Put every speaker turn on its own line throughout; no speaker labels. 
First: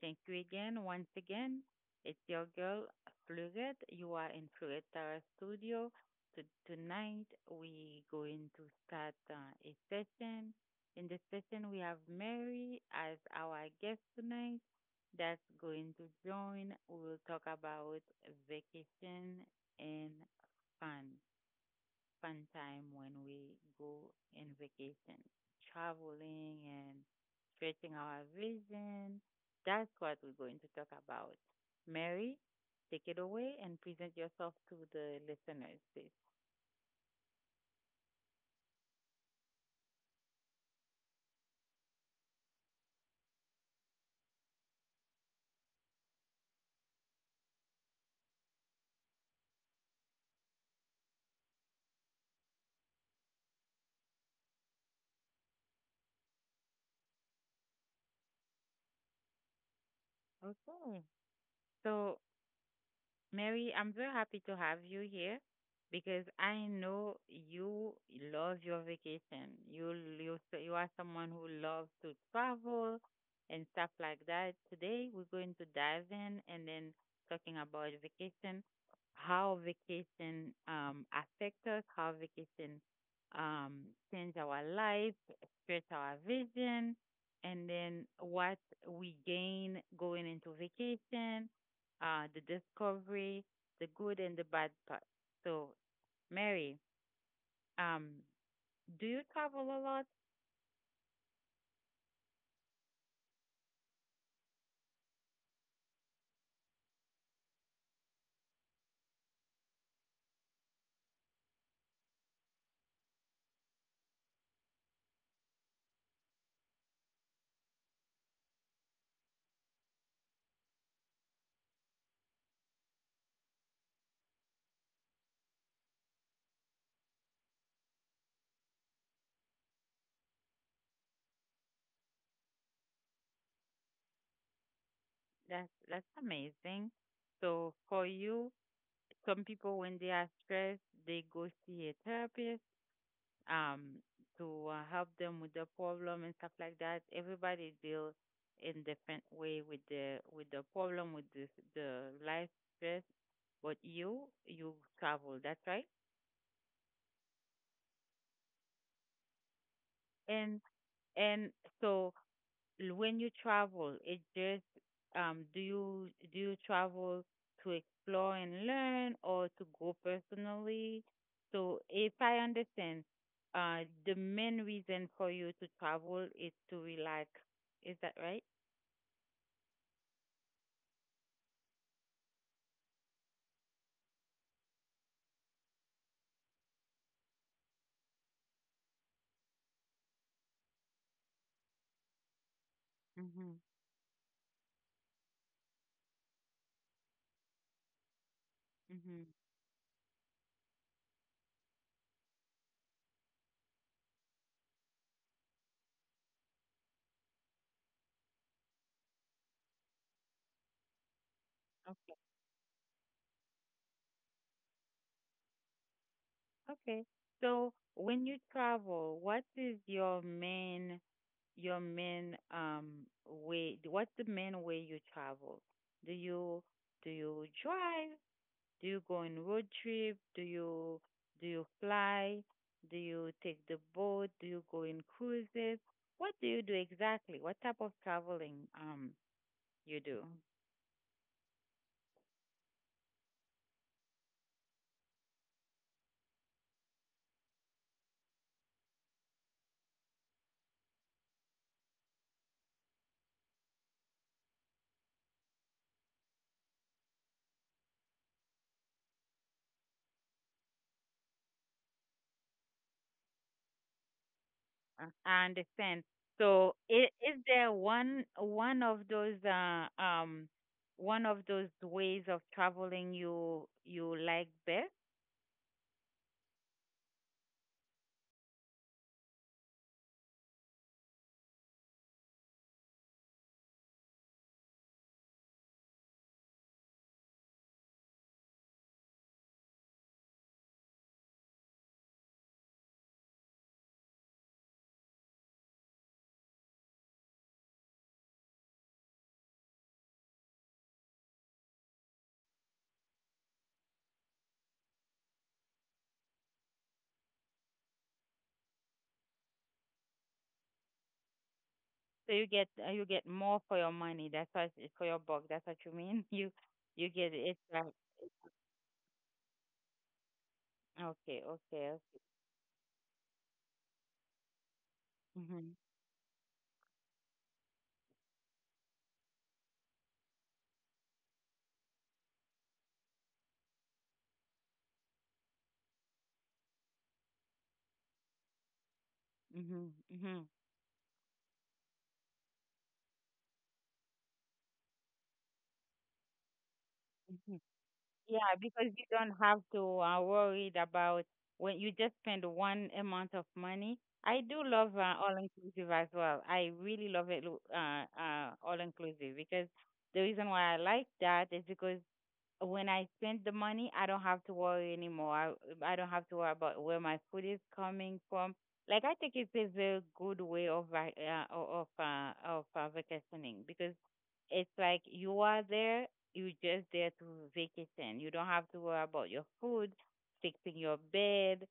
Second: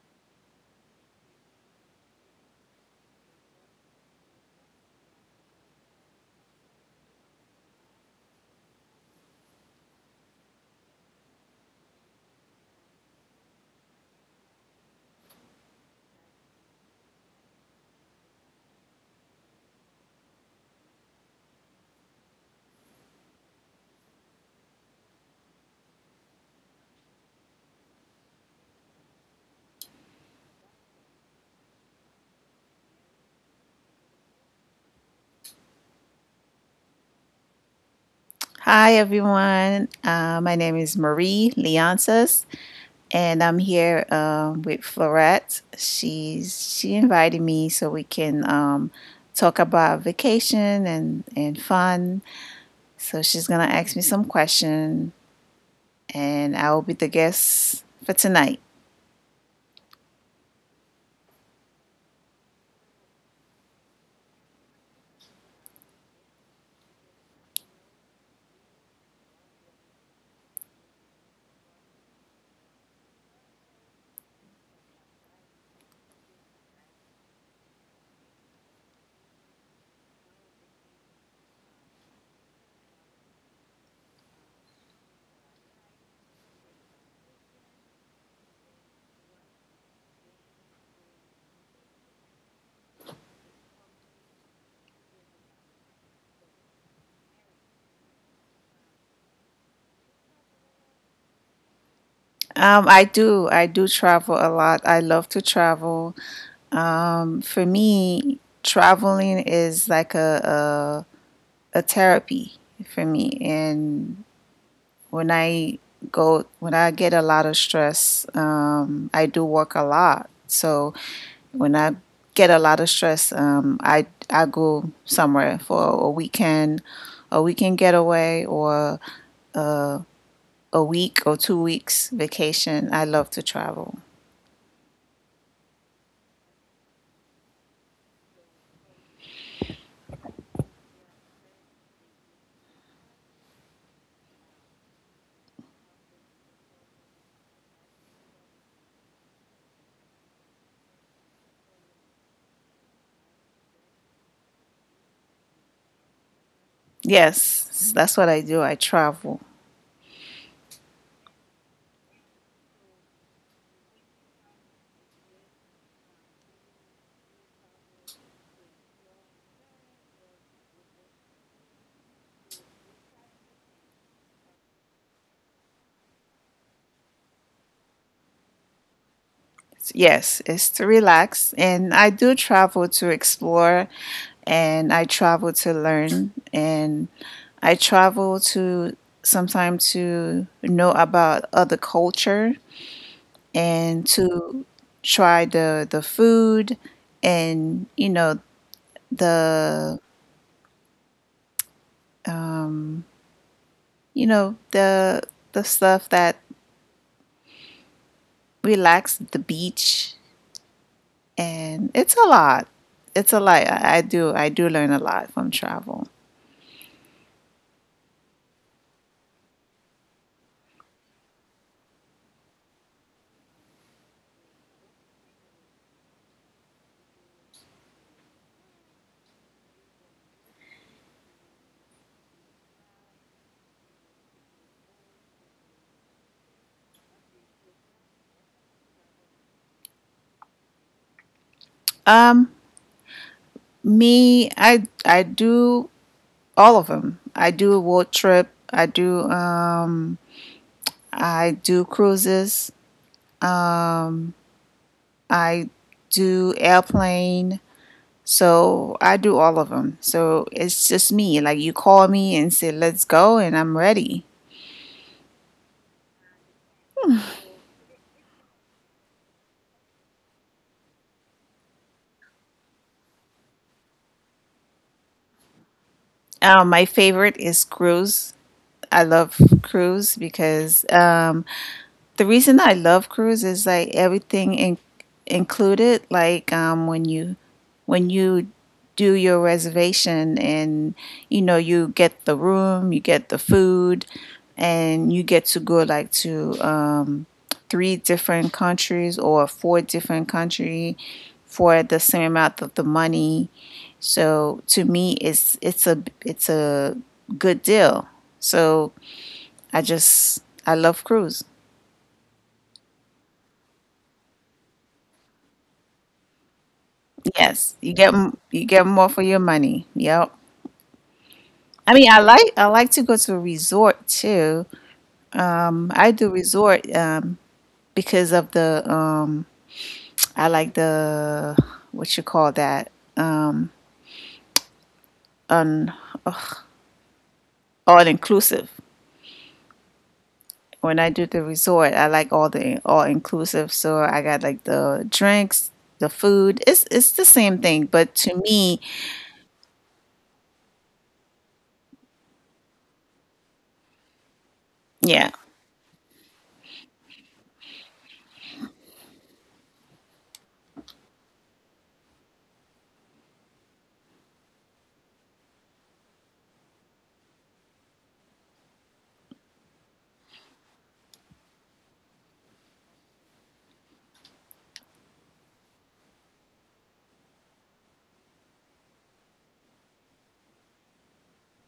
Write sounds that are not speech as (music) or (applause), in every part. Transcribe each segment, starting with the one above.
Thank you again. Once again, it's your girl, Fluget. You are in Fluget Tara Studio. To tonight, we going to start a session. In the session, we have Mary as our guest tonight that's going to join. We will talk about vacation and fun fun time when we go in vacation, traveling and stretching our vision. That's what we're going to talk about. Mary, take it away and present yourself to the listeners, please.
Hi, everyone. My name is Marie Leonsis, and I'm here with Florette. She invited me so we can talk about vacation and fun. So she's gonna ask me some question, and I will be the guest for tonight.
Okay. So Mary, I'm very happy to have you here because I know you love your vacation. You are someone who loves to travel and stuff like that. Today we're going to dive in and then talking about vacation, how vacation affects us, how vacation change our life, stretch our vision, and then what we gain going into vacation, the discovery, the good and the bad part. So, Mary, um, do you travel a lot?
I do travel a lot. I love to travel. For me, traveling is like a therapy for me and when I go, when I get a lot of stress, I do work a lot. So when I get a lot of stress, I go somewhere for a weekend getaway, or uh, a week or 2 weeks vacation. I love to travel.
That's amazing. So for you, some people when they are stressed, they go see a therapist um to help them with the problem and stuff like that. Everybody deal in different way with the problem with this the life stress, but you travel. That's right.
Yes, that's what I do. I travel.
And and so l- when you travel, it just do you travel to explore and learn or to go personally? So if I understand, uh, the main reason for you to travel is to relax. Is that right?
Yes, it's to relax. And I do travel to explore, and I travel to learn, and I travel to sometimes to know about other culture,
Mhm.
and to try the food, and you know
Mhm.
the, you know the stuff that relax, the beach, and it's
Okay.
a lot. It's a lot. I do learn a lot from travel.
Okay. So when you travel, what is your main way? What's the main way you travel? Do you do you drive? Do you go on road trip? Do you fly? Do you take the boat? Do you go in cruises? What do you do exactly? What type of traveling you do?
Um Me, I do all of them. I do a road trip. I do cruises. Um, I do airplane. So I do all of them. So it's just me. Like you call me and say let's go and I'm ready.
I understand. So is there one of those one of those ways of traveling you like best?
My favorite is cruise. I love cruise because the reason I love cruise is like everything in- included. Like when you do your reservation, and you know, you get the room, you get the food, and you get to go like to three different countries or four different country for the same amount of the money, so to me, it's a good deal. So I just I love cruise.
So you get more for your money. That's what for your buck. That's what you mean. (laughs) You get
Yes,
extra.
you get you get more for your money. Yep.
Okay, okay,
I
okay.
mean, I like to go to a resort too.
Hmm.
I do resort because of the I like the, what you call that, on all inclusive.
Mhm, mhm,
When I do the resort, I like all the all inclusive. So I got like the drinks, the food. It's the
mhm.
same thing, but to
Yeah,
me,
because you don't have to worried about when you just spend one amount of money. I do love
yeah,
all inclusive as well. I really love it, all inclusive because the reason why I like that is because when I spend the money, I don't have to worry anymore. I don't have to worry about where my food is coming from. Like I think it is a good way of vacationing because it's like you are there, you're just there to vacation. You don't have to worry about your food, fixing your bed,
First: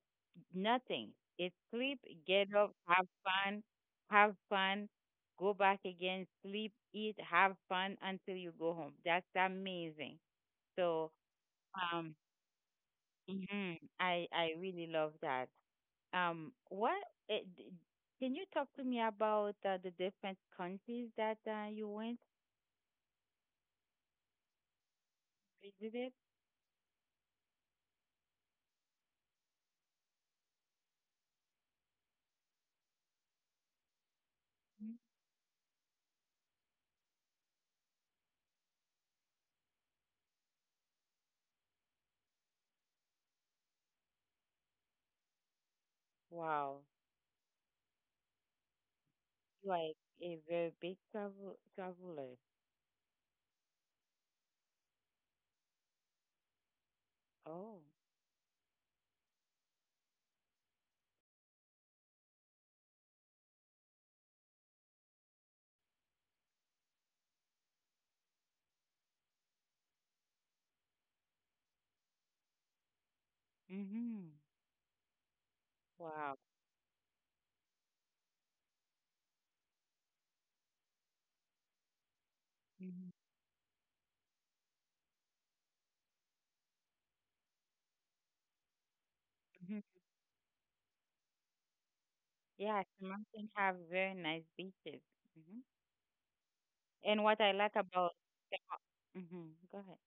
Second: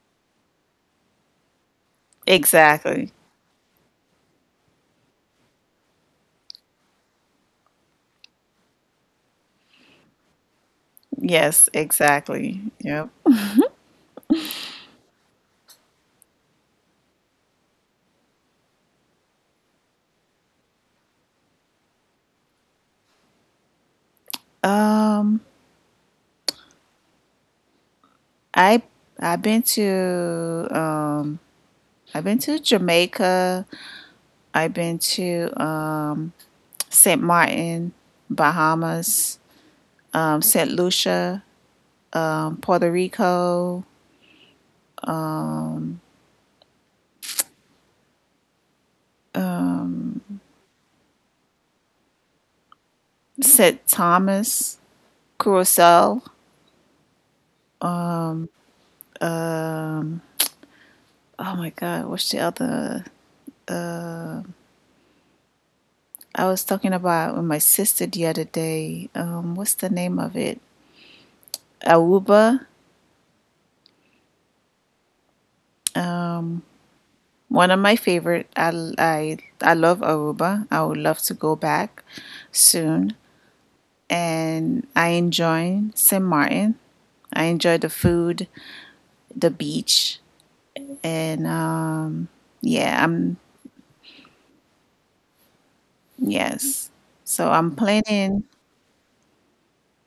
nothing. It's sleep, get up,
exactly.
have fun, go back again, sleep, eat, have fun until you go home. That's amazing. So,
Yes,
um,
exactly. Yep.
mhm, I really love that. Um, what eh, d- can you talk to me about the different countries that you went
Um,
visited?
I I've been to um I've been to Jamaica. I've
Mhm.
been to Saint Martin, Bahamas, Saint Lucia, Puerto Rico,
Wow, you are a very big travel traveler.
Saint Thomas, Curacao.
Oh,
Um, Oh my God, what's the other? I was talking about with my sister the other day. What's the name of it? Aruba.
mm-hmm. Wow.
Um, one of my favorite. I love Aruba. I would love to go back
Mm-hmm.
soon. And I enjoy St. Martin. I enjoy the food, the beach, and
Yeah,
yeah,
Samantha
I'm
have very nice beaches. Hmm.
yes.
And what
So
I
I'm
like about,
planning.
mm-hmm. Go ahead.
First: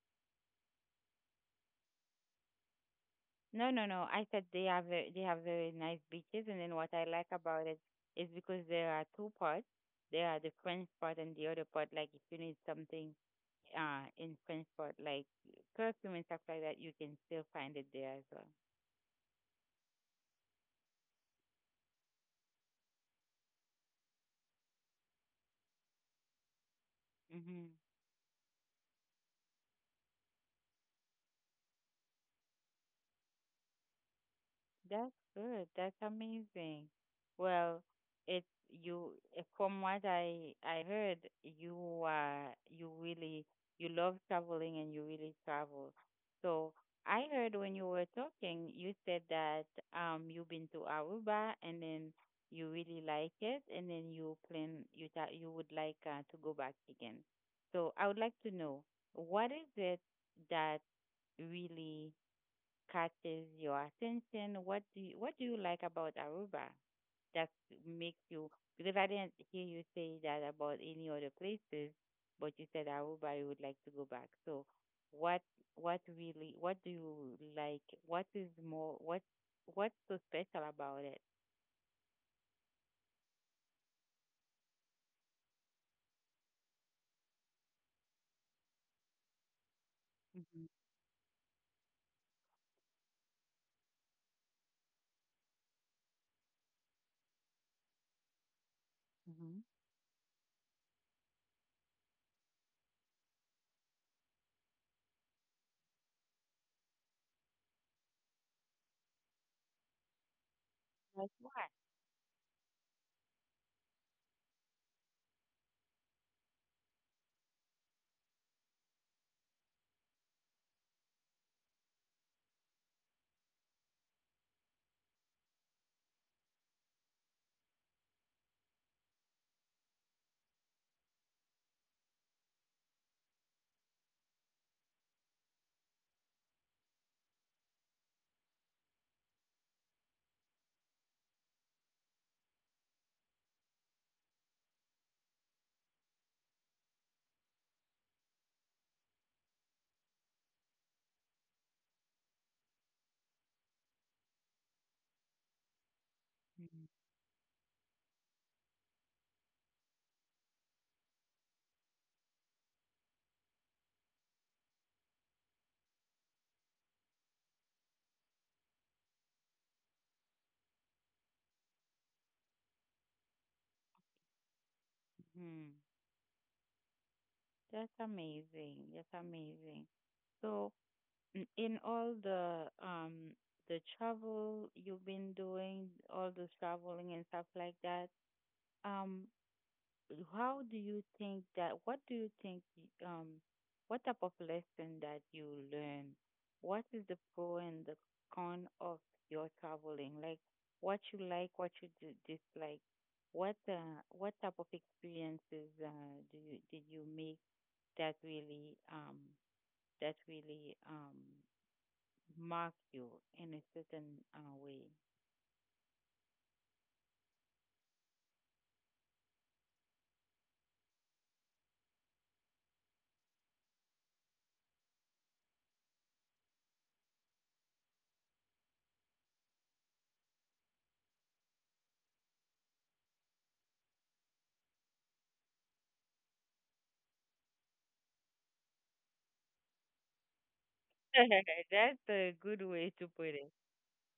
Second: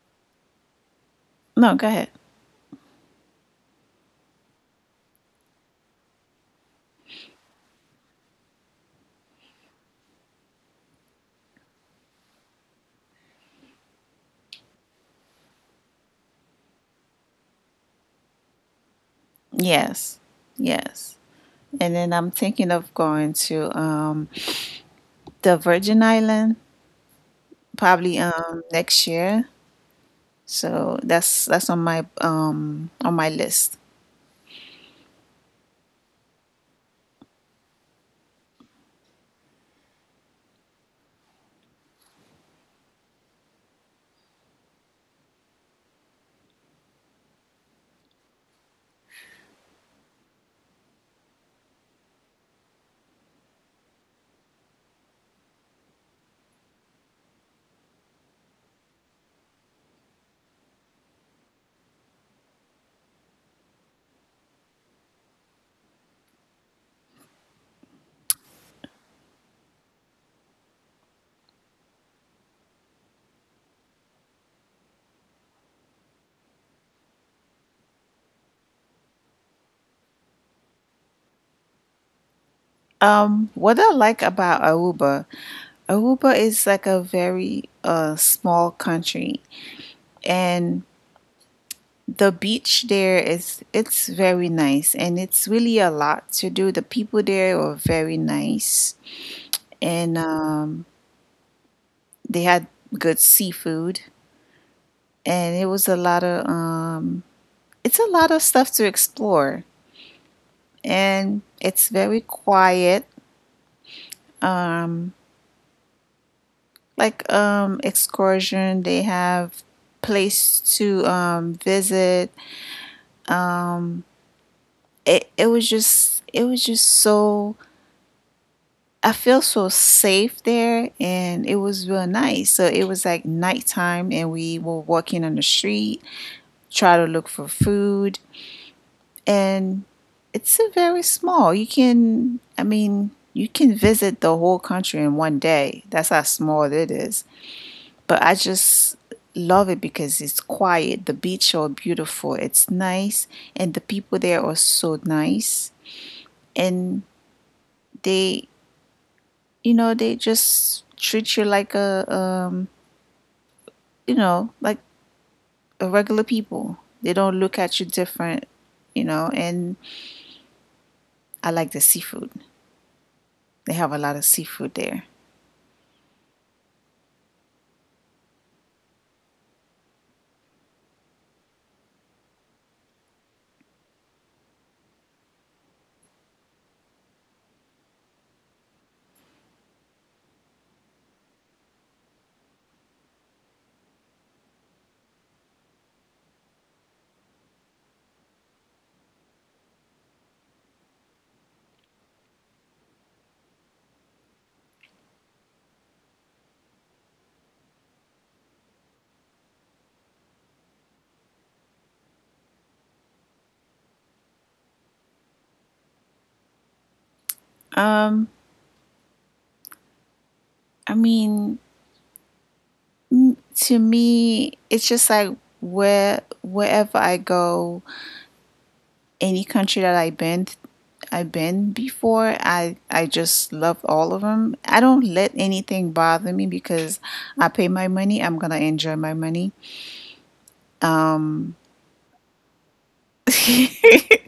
No, go ahead.
No, no, no. I said they have they have very nice beaches, and then what I like about it is because there are two parts. There are the French part and the other part. Like if you need something, in French part like perfume and stuff like that, you can still find it there as well.
Yes, yes. And then I'm thinking of going to the Virgin Island
Mhm.
probably next year. So that's on my list.
That's good. That's amazing. Well, it's from what I heard, you really you love traveling and you really travel. So I heard when you were talking, you said that you've been to Aruba and then you really like it and then you thought you would like to go back again. So I would like to know what is it that really catches your attention? What do you like about Aruba that makes you? Because I didn't hear you say that about any other places, but you said Aruba you would like to go back. So, what what really what do you like? What is more what what's so special about it?
What I like about Aruba, Aruba is like a very small country,
Mm-hmm.
and the beach there is it's very nice, and it's really a lot to do. The people there are very nice,
Hmm.
and they had good seafood, and it was a lot of it's a lot of stuff to explore,
Like
and
what?
it's very quiet, um like excursion, they have place to visit. um it was just so, I feel so safe there, and it was real nice. So it was like nighttime and we were walking on the street, try to look for food, and it's a very small. You can, I mean, you can visit the whole country in one day. That's how small it is. But I just love it because it's quiet. The beach are beautiful. It's nice, and the people there are so nice. And they, you know, they just treat you like a, you know, like a regular people. They don't look at you different, you know. And I like the seafood. They have a lot of seafood there.
Hmm. That's amazing. That's amazing. So in all the travel you've been doing, all the traveling and stuff like that, um, how do you think that? What do you think? What type of lesson that you learn? What is the pro and the con of your traveling? Like what you like, what you dislike. What type of experiences do you did you make that really mock you in a certain way.
Um, I mean, to me, it's just like where wherever I go, any country that I've been before, I just love all of them. I don't let anything bother me because I pay my money. I'm gonna enjoy my money. Um,
(laughs) That's a good way to put it.
(laughs)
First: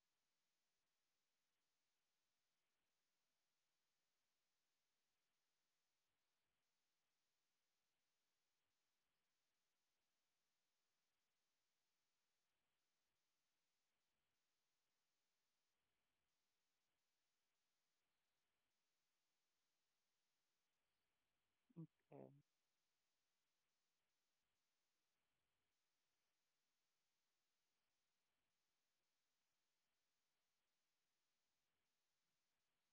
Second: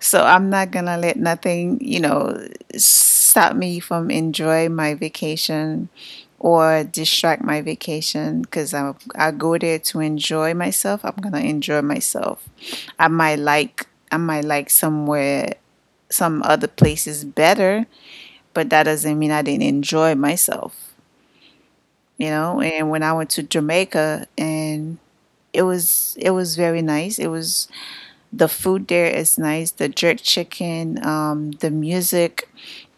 So I'm not gonna let nothing, you know, stop me from enjoying my vacation or distract my vacation because I go there to enjoy myself. I'm gonna enjoy myself. I might like somewhere some other places better, but that doesn't mean I didn't enjoy myself, you
Mm.
know. And when I went to Jamaica and it was very nice. It was the food there is nice. The jerk chicken, the music,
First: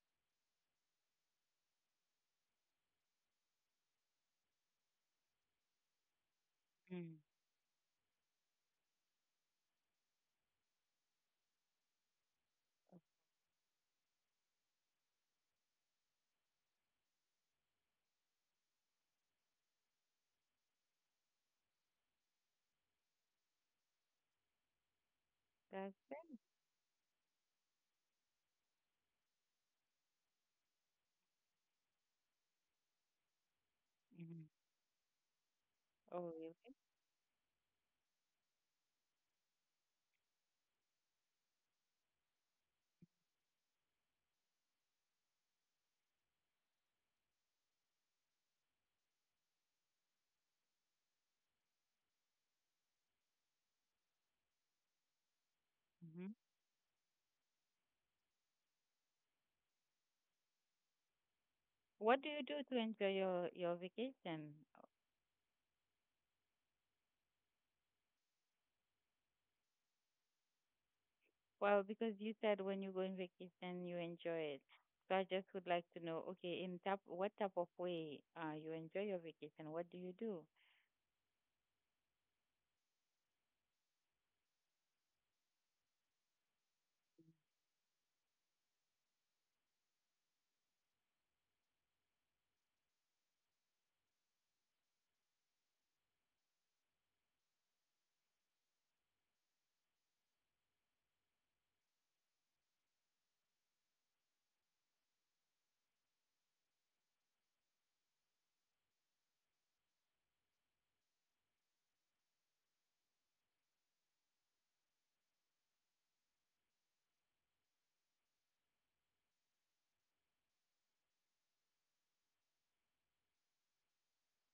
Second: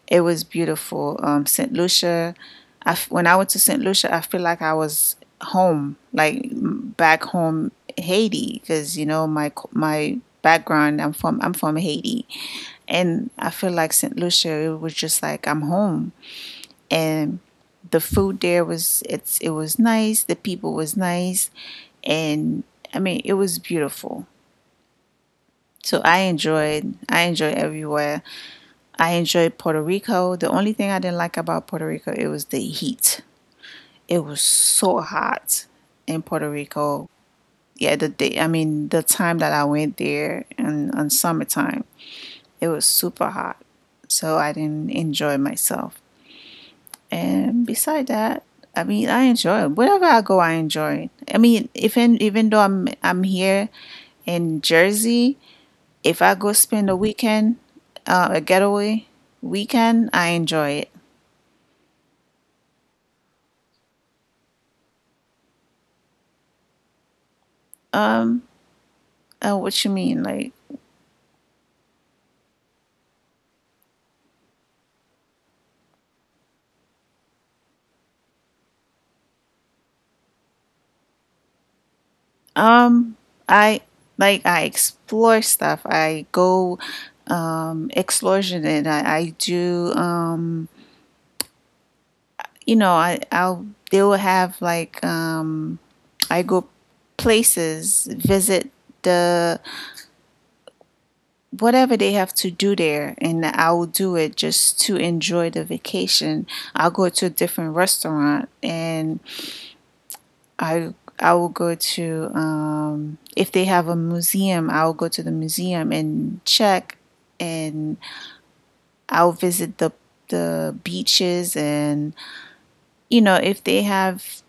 it was beautiful. St. Lucia, I f when I went to St. Lucia, I feel like I was home, like
Mm.
back home Haiti, because you know my background. I'm from Haiti, and I feel like St. Lucia. It was just like I'm home, and the food there was it's it was nice. The people was nice, and I mean it was beautiful.
That's
So I
it.
enjoyed I enjoyed everywhere. I enjoyed Puerto Rico. The only thing I didn't like about Puerto Rico it was the heat. It
Hmm.
was so hot in
Oh,
Puerto
really?
Rico. Yeah, the day I mean the time that I went there and on summertime, it was super hot. So I didn't enjoy myself. And beside that, I mean I enjoy it. Wherever I go I enjoy it. I mean even though I'm here in Jersey, if
Hmm.
I go spend a weekend, a getaway weekend, I enjoy it.
What do you do to enjoy your vacation?
Um, what you mean? Like,
Well, because you said when you go on vacation, you enjoy it. So I just would like to know, okay, in type, what type of way you enjoy your vacation? What do you do?
um, I I explore stuff. I go explosion, and I do you know I'll they will have like I go places, visit the whatever they have to do there, and I will do it just to enjoy the vacation. I'll go to a different restaurant, and I will go to if they have a museum, I will go to the museum and check, and I'll visit the beaches, and you know if they have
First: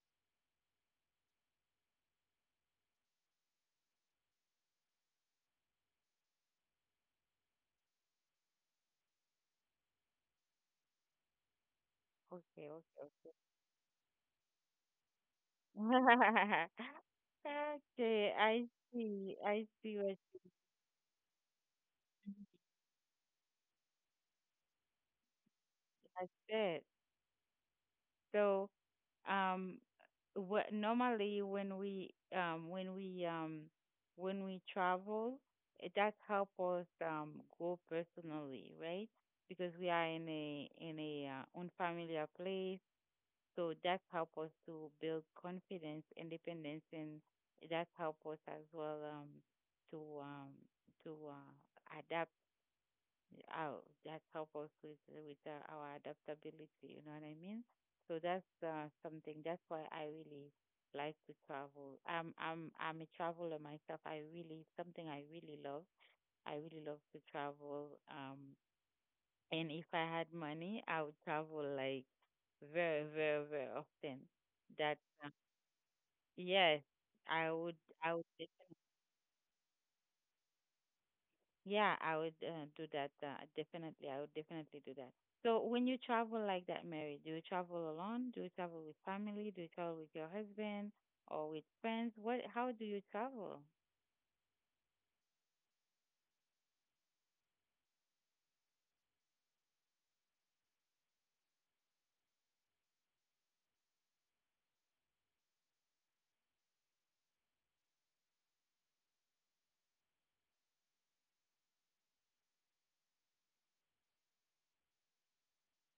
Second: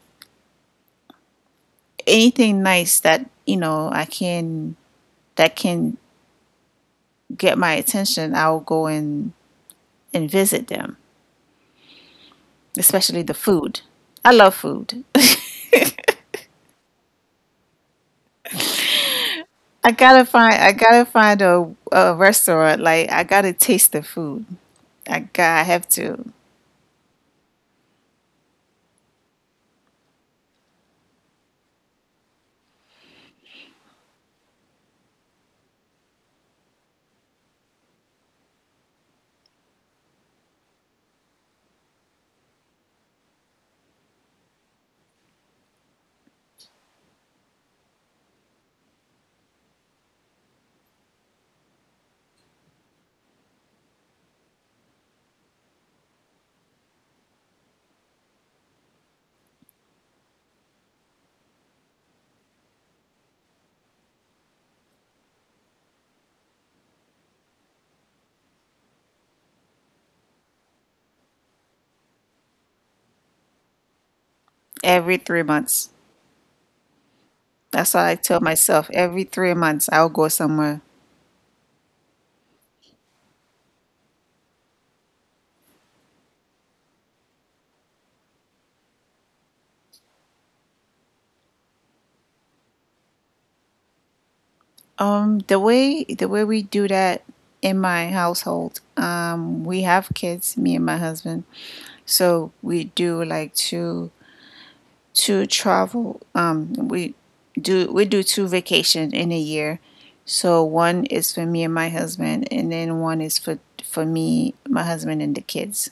anything nice that, you know, I can, that can get my attention, I'll go and visit them.
Okay, okay,
Especially the food. I love food. (laughs)
okay. (laughs) Okay, I see. I
I
see what
gotta
you
find I gotta find a restaurant. Like I gotta taste the food. I have to
have said. So um normally when we when we when we travel, it does help us grow personally, right, because we are in a unfamiliar place, so that help us to build confidence independence and that help us as well to um to uh, out. That help us with our adaptability. You know what I mean? So that's something. That's why I really like to travel. I'm a traveler myself. I really something I really love. I really love to travel. And if I had money, I would travel like very very very often. That
every
uh,
3 months.
yes, I would
That's what
I
I
would.
tell myself. Every 3 months I'll go somewhere.
Yeah, I would do that. Definitely, I would definitely do that. So, when you travel like that, Mary, do you travel alone? Do you travel with family? Do you travel with your husband or with friends? What? How do you travel?
The way we do that in my household, we have kids, me and my husband. So we do like two to travel. We do two vacations in a year. So one is for me and my husband, and then one is for me, my husband, and the kids.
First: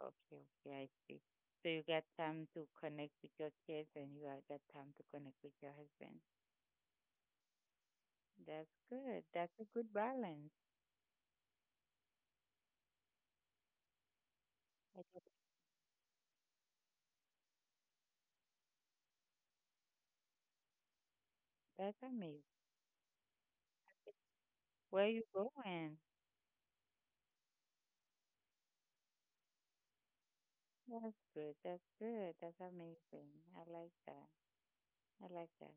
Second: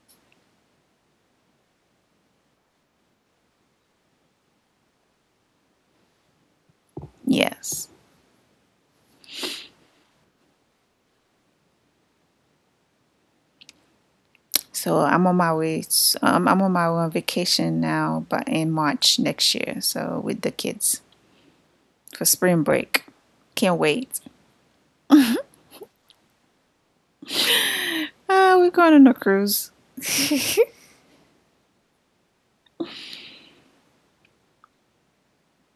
Okay, okay, I see. So you get time to connect with your kids, and you are- get time to connect with your husband.
Yes.
That's good. That's a good balance.
So
That's
I'm on my way. I'm on my way on vacation now, but in March next year. So with the kids
that's
for
amazing.
spring break. Can't wait.
Where you going?
We're going on a cruise.
That's good. That's good. That's amazing. I like that. I like that.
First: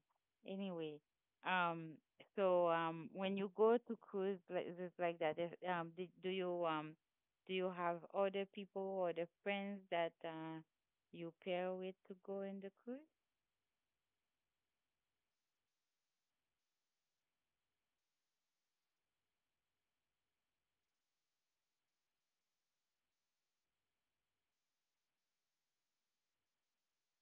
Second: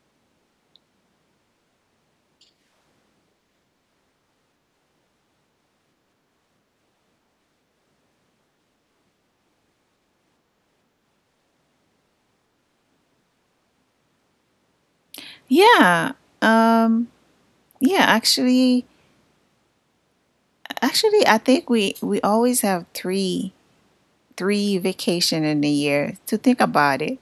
Anyway, um, when you go to cruise places like that, if, do, do you have other people or the friends that you pair with to go in the cruise?
Yeah. Um. Yeah. Actually, I think we always have three vacation in a year. To think about it,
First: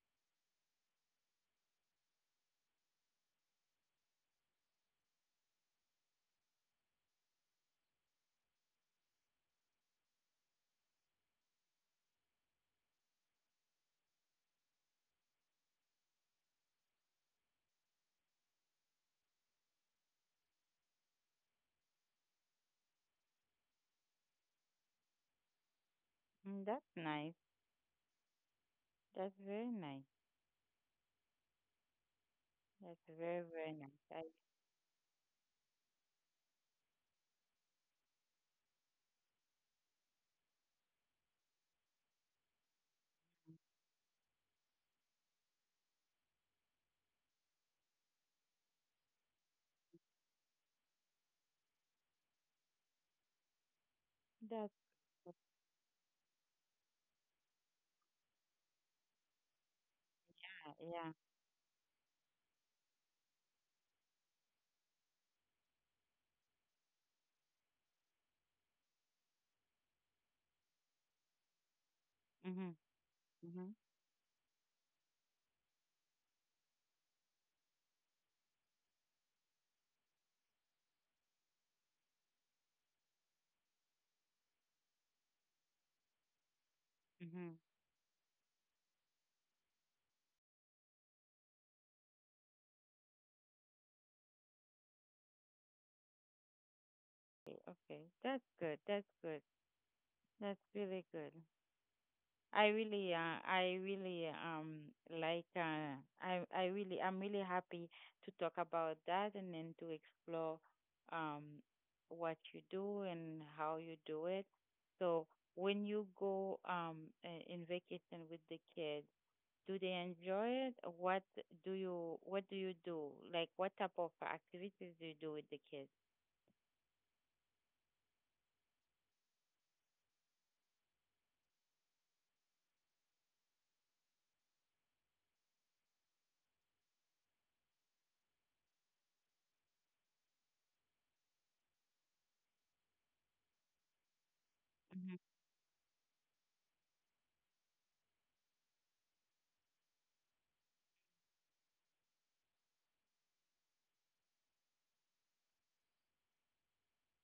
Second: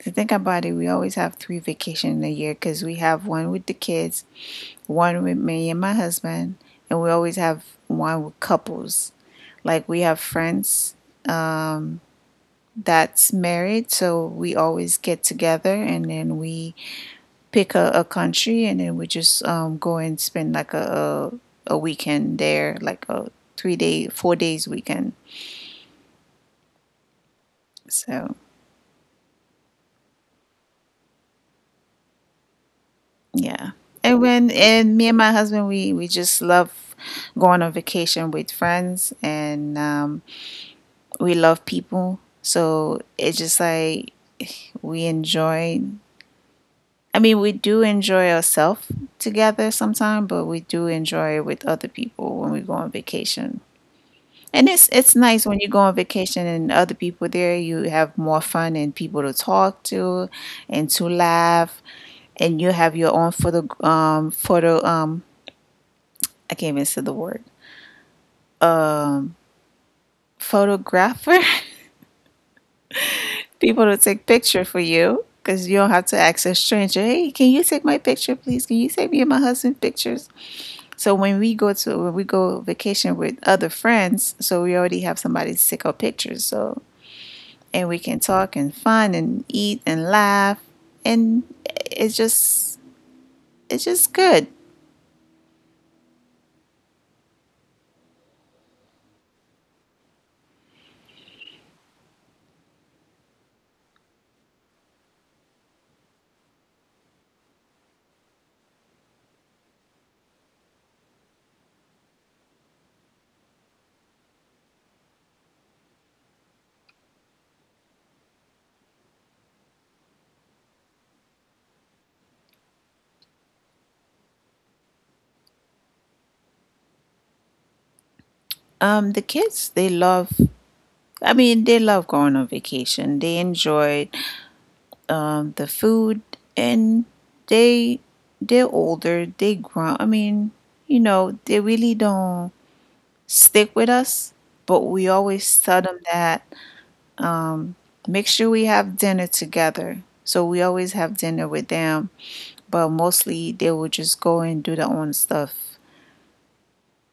to think about it, we always have three vacation in a year because we have one with the kids, one with me and my husband, and we always have one with couples. Like we have friends um, that's married, so we always get together and then we pick a country, and then we just go and spend like a, a weekend there, like a 3 day, 4 days weekend.
Mm, that's nice.
So
That's very nice. That's very
yeah.
very nice.
And when and me and my husband we just love going on vacation with friends, and we love people. So it's just like we enjoy, I mean we do enjoy ourselves together sometimes, but we do enjoy it with other people when we go on vacation. And
That's
it's nice when you go on vacation and other people there, you have more fun and people to talk to and
yeah.
to laugh, and you have your own photo photo I can't even say the word. Um, photographer,
Mhm.
(laughs)
Mhm.
people to take picture for you because you don't have to ask a stranger. Hey, can you take my picture, please? Can you take me and my husband pictures? So when we go vacation with other friends, so we already have somebody to take our pictures. So
Mhm.
and we can talk and fun and eat and laugh, and it's just it's just good.
Okay. Okay. That's good. That's good. That's really good. I really, like, I really, I'm really happy to talk about that and then to explore, um, what you do and how you do it. So when you go, in vacation with the kids, do they enjoy it? What do you do? Like, what type of activities do you do with the kids?
The kids they love. I mean, they love going on vacation. They enjoy the food, and they they're older. They grown. I mean, you know, they really don't stick with us. But
Hmm.
we always tell them that um, make sure we have dinner together. So we always have dinner with them, but mostly they will just go and do their own stuff,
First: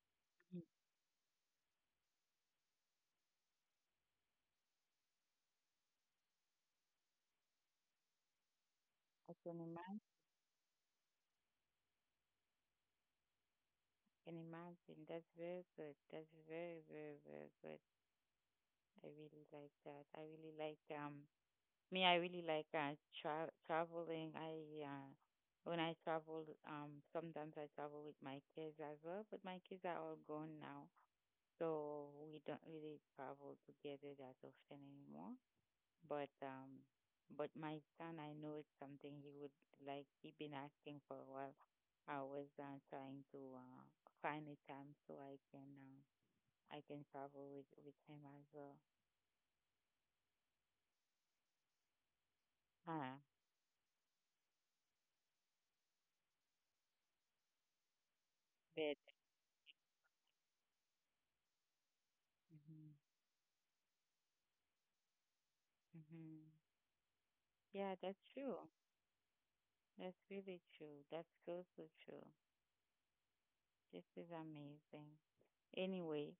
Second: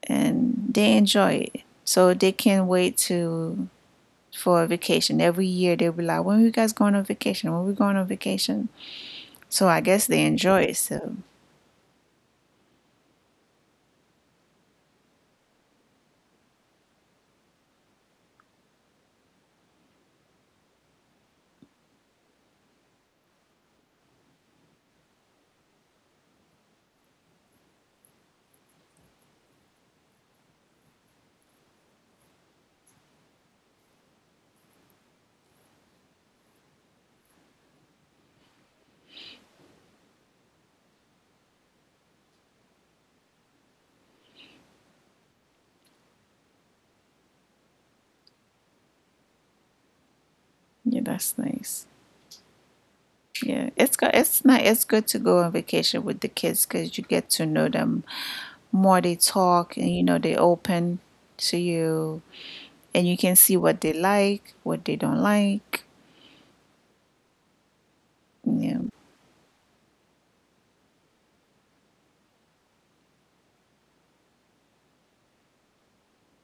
and they enjoy it. So they can't wait to for a vacation. Every year they'll be like, "When are you guys going on vacation? When are we going on vacation?"
I can
So I
imagine.
guess they enjoy it. So
Can imagine. That's very good. That's very, very, very good. I really like that. I really like me. I really like traveling. I uh when I travel, sometimes I travel with my kids as well, but my kids are all gone now, so we don't really travel together that often anymore. But my son, I know it's something he would like. He's been asking for a while. I was trying to find a time so I can travel with him as well.
yeah, that's nice.
Uh,
Yeah, it's good. It's not. It's good to go on vacation with the kids because you get to know them more.
but
They talk, and they open to you,
hmm
and you can see what they like, what they don't like.
hmm. Yeah, that's true.
Yeah.
That's really true. That's so, so true. This is amazing. Anyway,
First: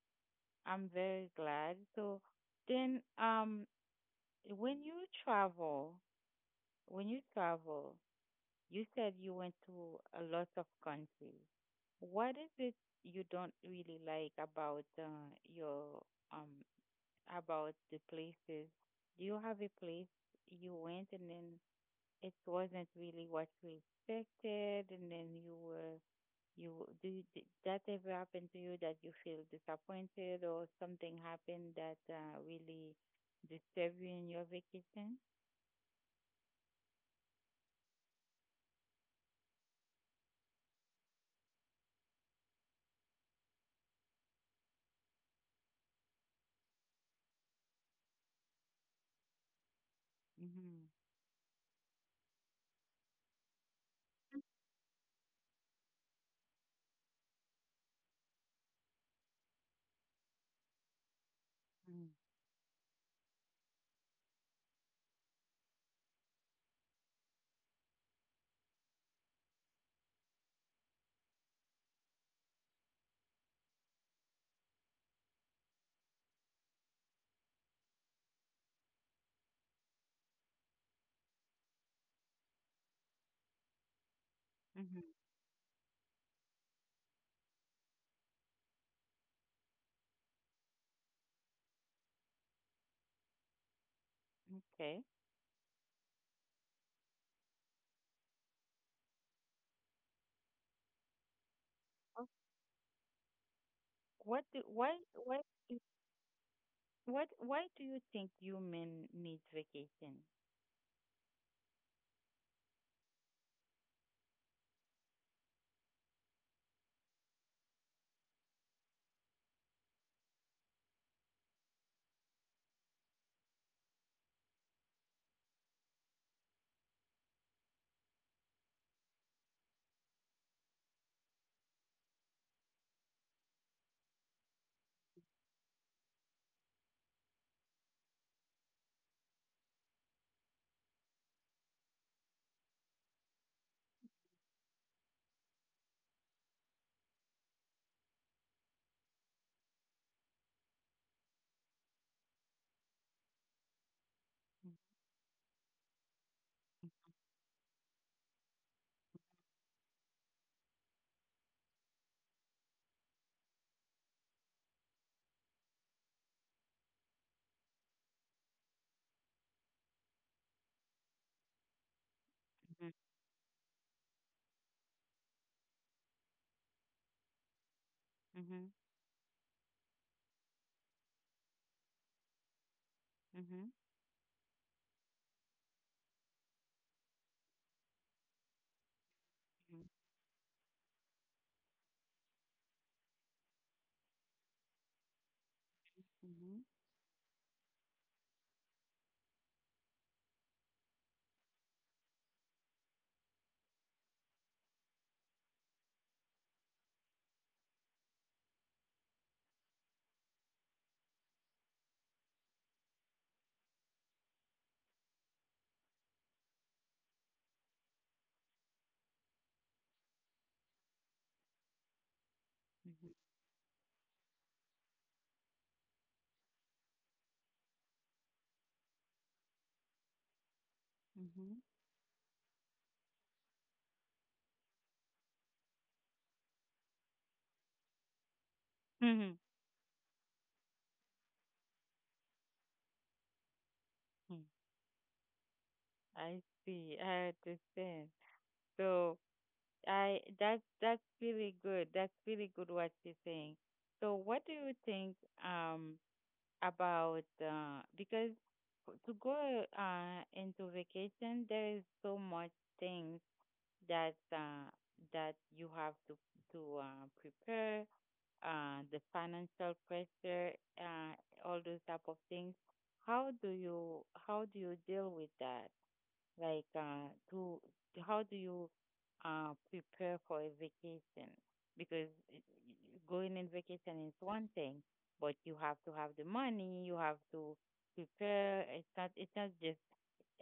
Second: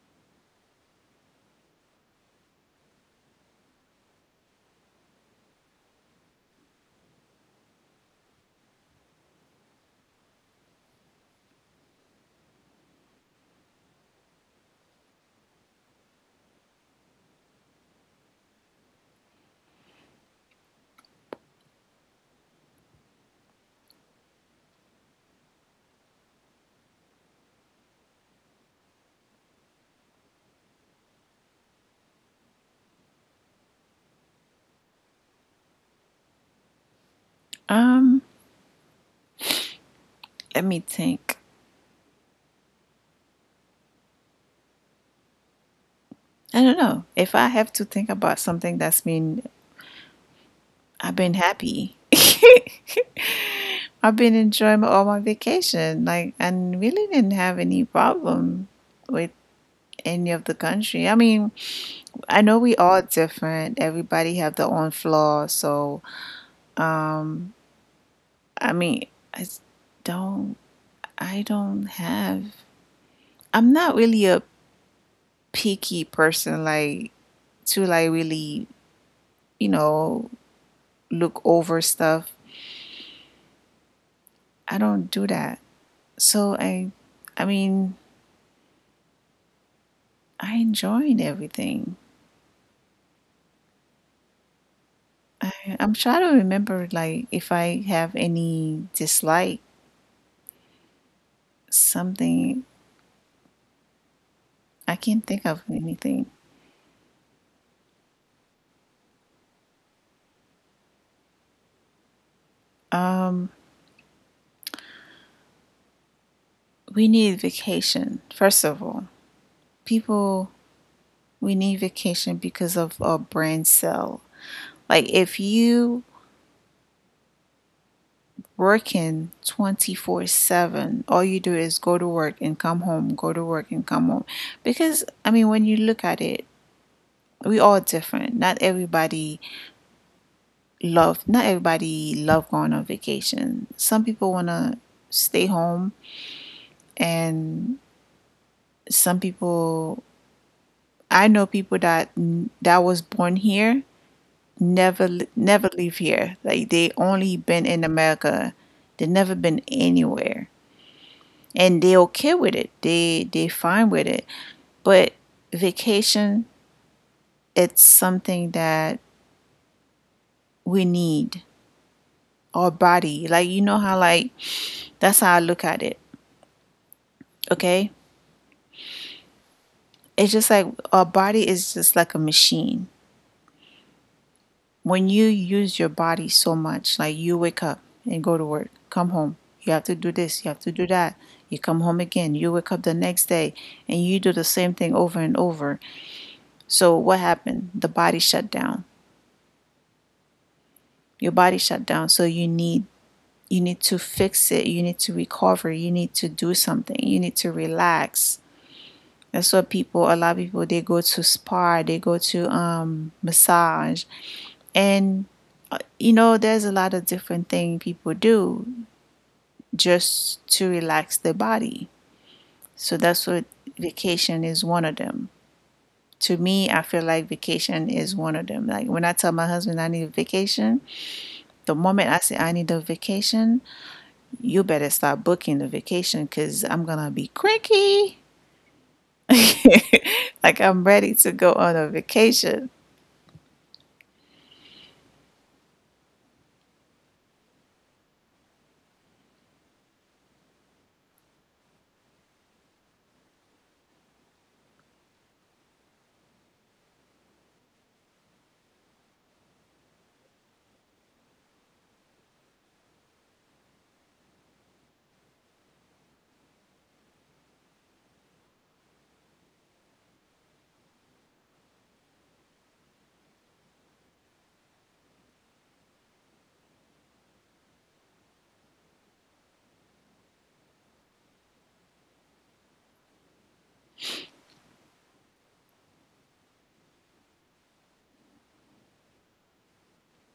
I'm very glad. So then, when you travel, when you travel, you said you went to a lot of countries. What is it you don't really like about your um about the places? Do you have a place you went and then it wasn't really what we expected, and then you were you do you, did that ever happen to you that you feel disappointed or something happened that really disturbed you in your vacation?
Um. Let me think. I don't know if I have to think about something that's been
Mhm.
I've been happy. (laughs) I've been enjoying all my vacation, like, and really didn't have any problem with any of the country. I mean,
Mhm.
I know we all different. Everybody have their own flaws. So, um, I mean, I s- don't, I don't have. I'm not really a picky person, like to like really, you know, look over stuff. I
Mhm.
don't do that. So I mean, I enjoyed everything.
Okay.
I, I'm trying to remember, like, if I have any dislike,
Oh,
something.
What do,
I can't
why
think of
is-
anything.
what why do you think human needs vacation?
Um, we need vacation, first of all. People, we need vacation because of our brain cell. Like if you working 24/7, all you do is go to work and come home, go to work and come home. Because I mean when you look at it, we all different. Not everybody love going on vacation. Some people want to stay home, and some people I know people that was born here never leave here. Like they only been in America. They never been anywhere. And they okay with it. They fine with it. But vacation, it's something that we need. Our
Mhm.
body. Like you know how like that's how I look at it. Okay?
Mhm.
It's just like our body is just like a machine.
Mhm.
When you use your body so much, like you wake up and go to work, come home, you
Mhm.
have to do this, you have to do that, you come home again, you wake up the next day, and you do the same thing over and over.
Mhm.
So what happened? The body shut down. Your body shut down. So you need to fix it. You need to recover. You need to do something. You need to relax. That's what people, a lot of people, they go to spa, they go to massage, and there's a lot of different things people do just to relax their body. So
Mhm.
that's what vacation is one of them. To me, I feel like vacation is one of them. Like when I tell my husband I need a vacation,
Mhm.
the moment I say I need a vacation, you better start booking the vacation because I'm gonna be cranky.
Mhm.
(laughs) Like I'm ready to go on a vacation.
Mhm. I see. I understand. So I that's really good. That's really good what you're saying. So what do you think um about because to go into vacation there is so much things that that you have to prepare, the financial pressure, uh all those type of things. How do you deal with that? Like, to how do you prepare for a vacation? Because going in vacation is one thing, but you have to have the money. You have to prepare. It's not just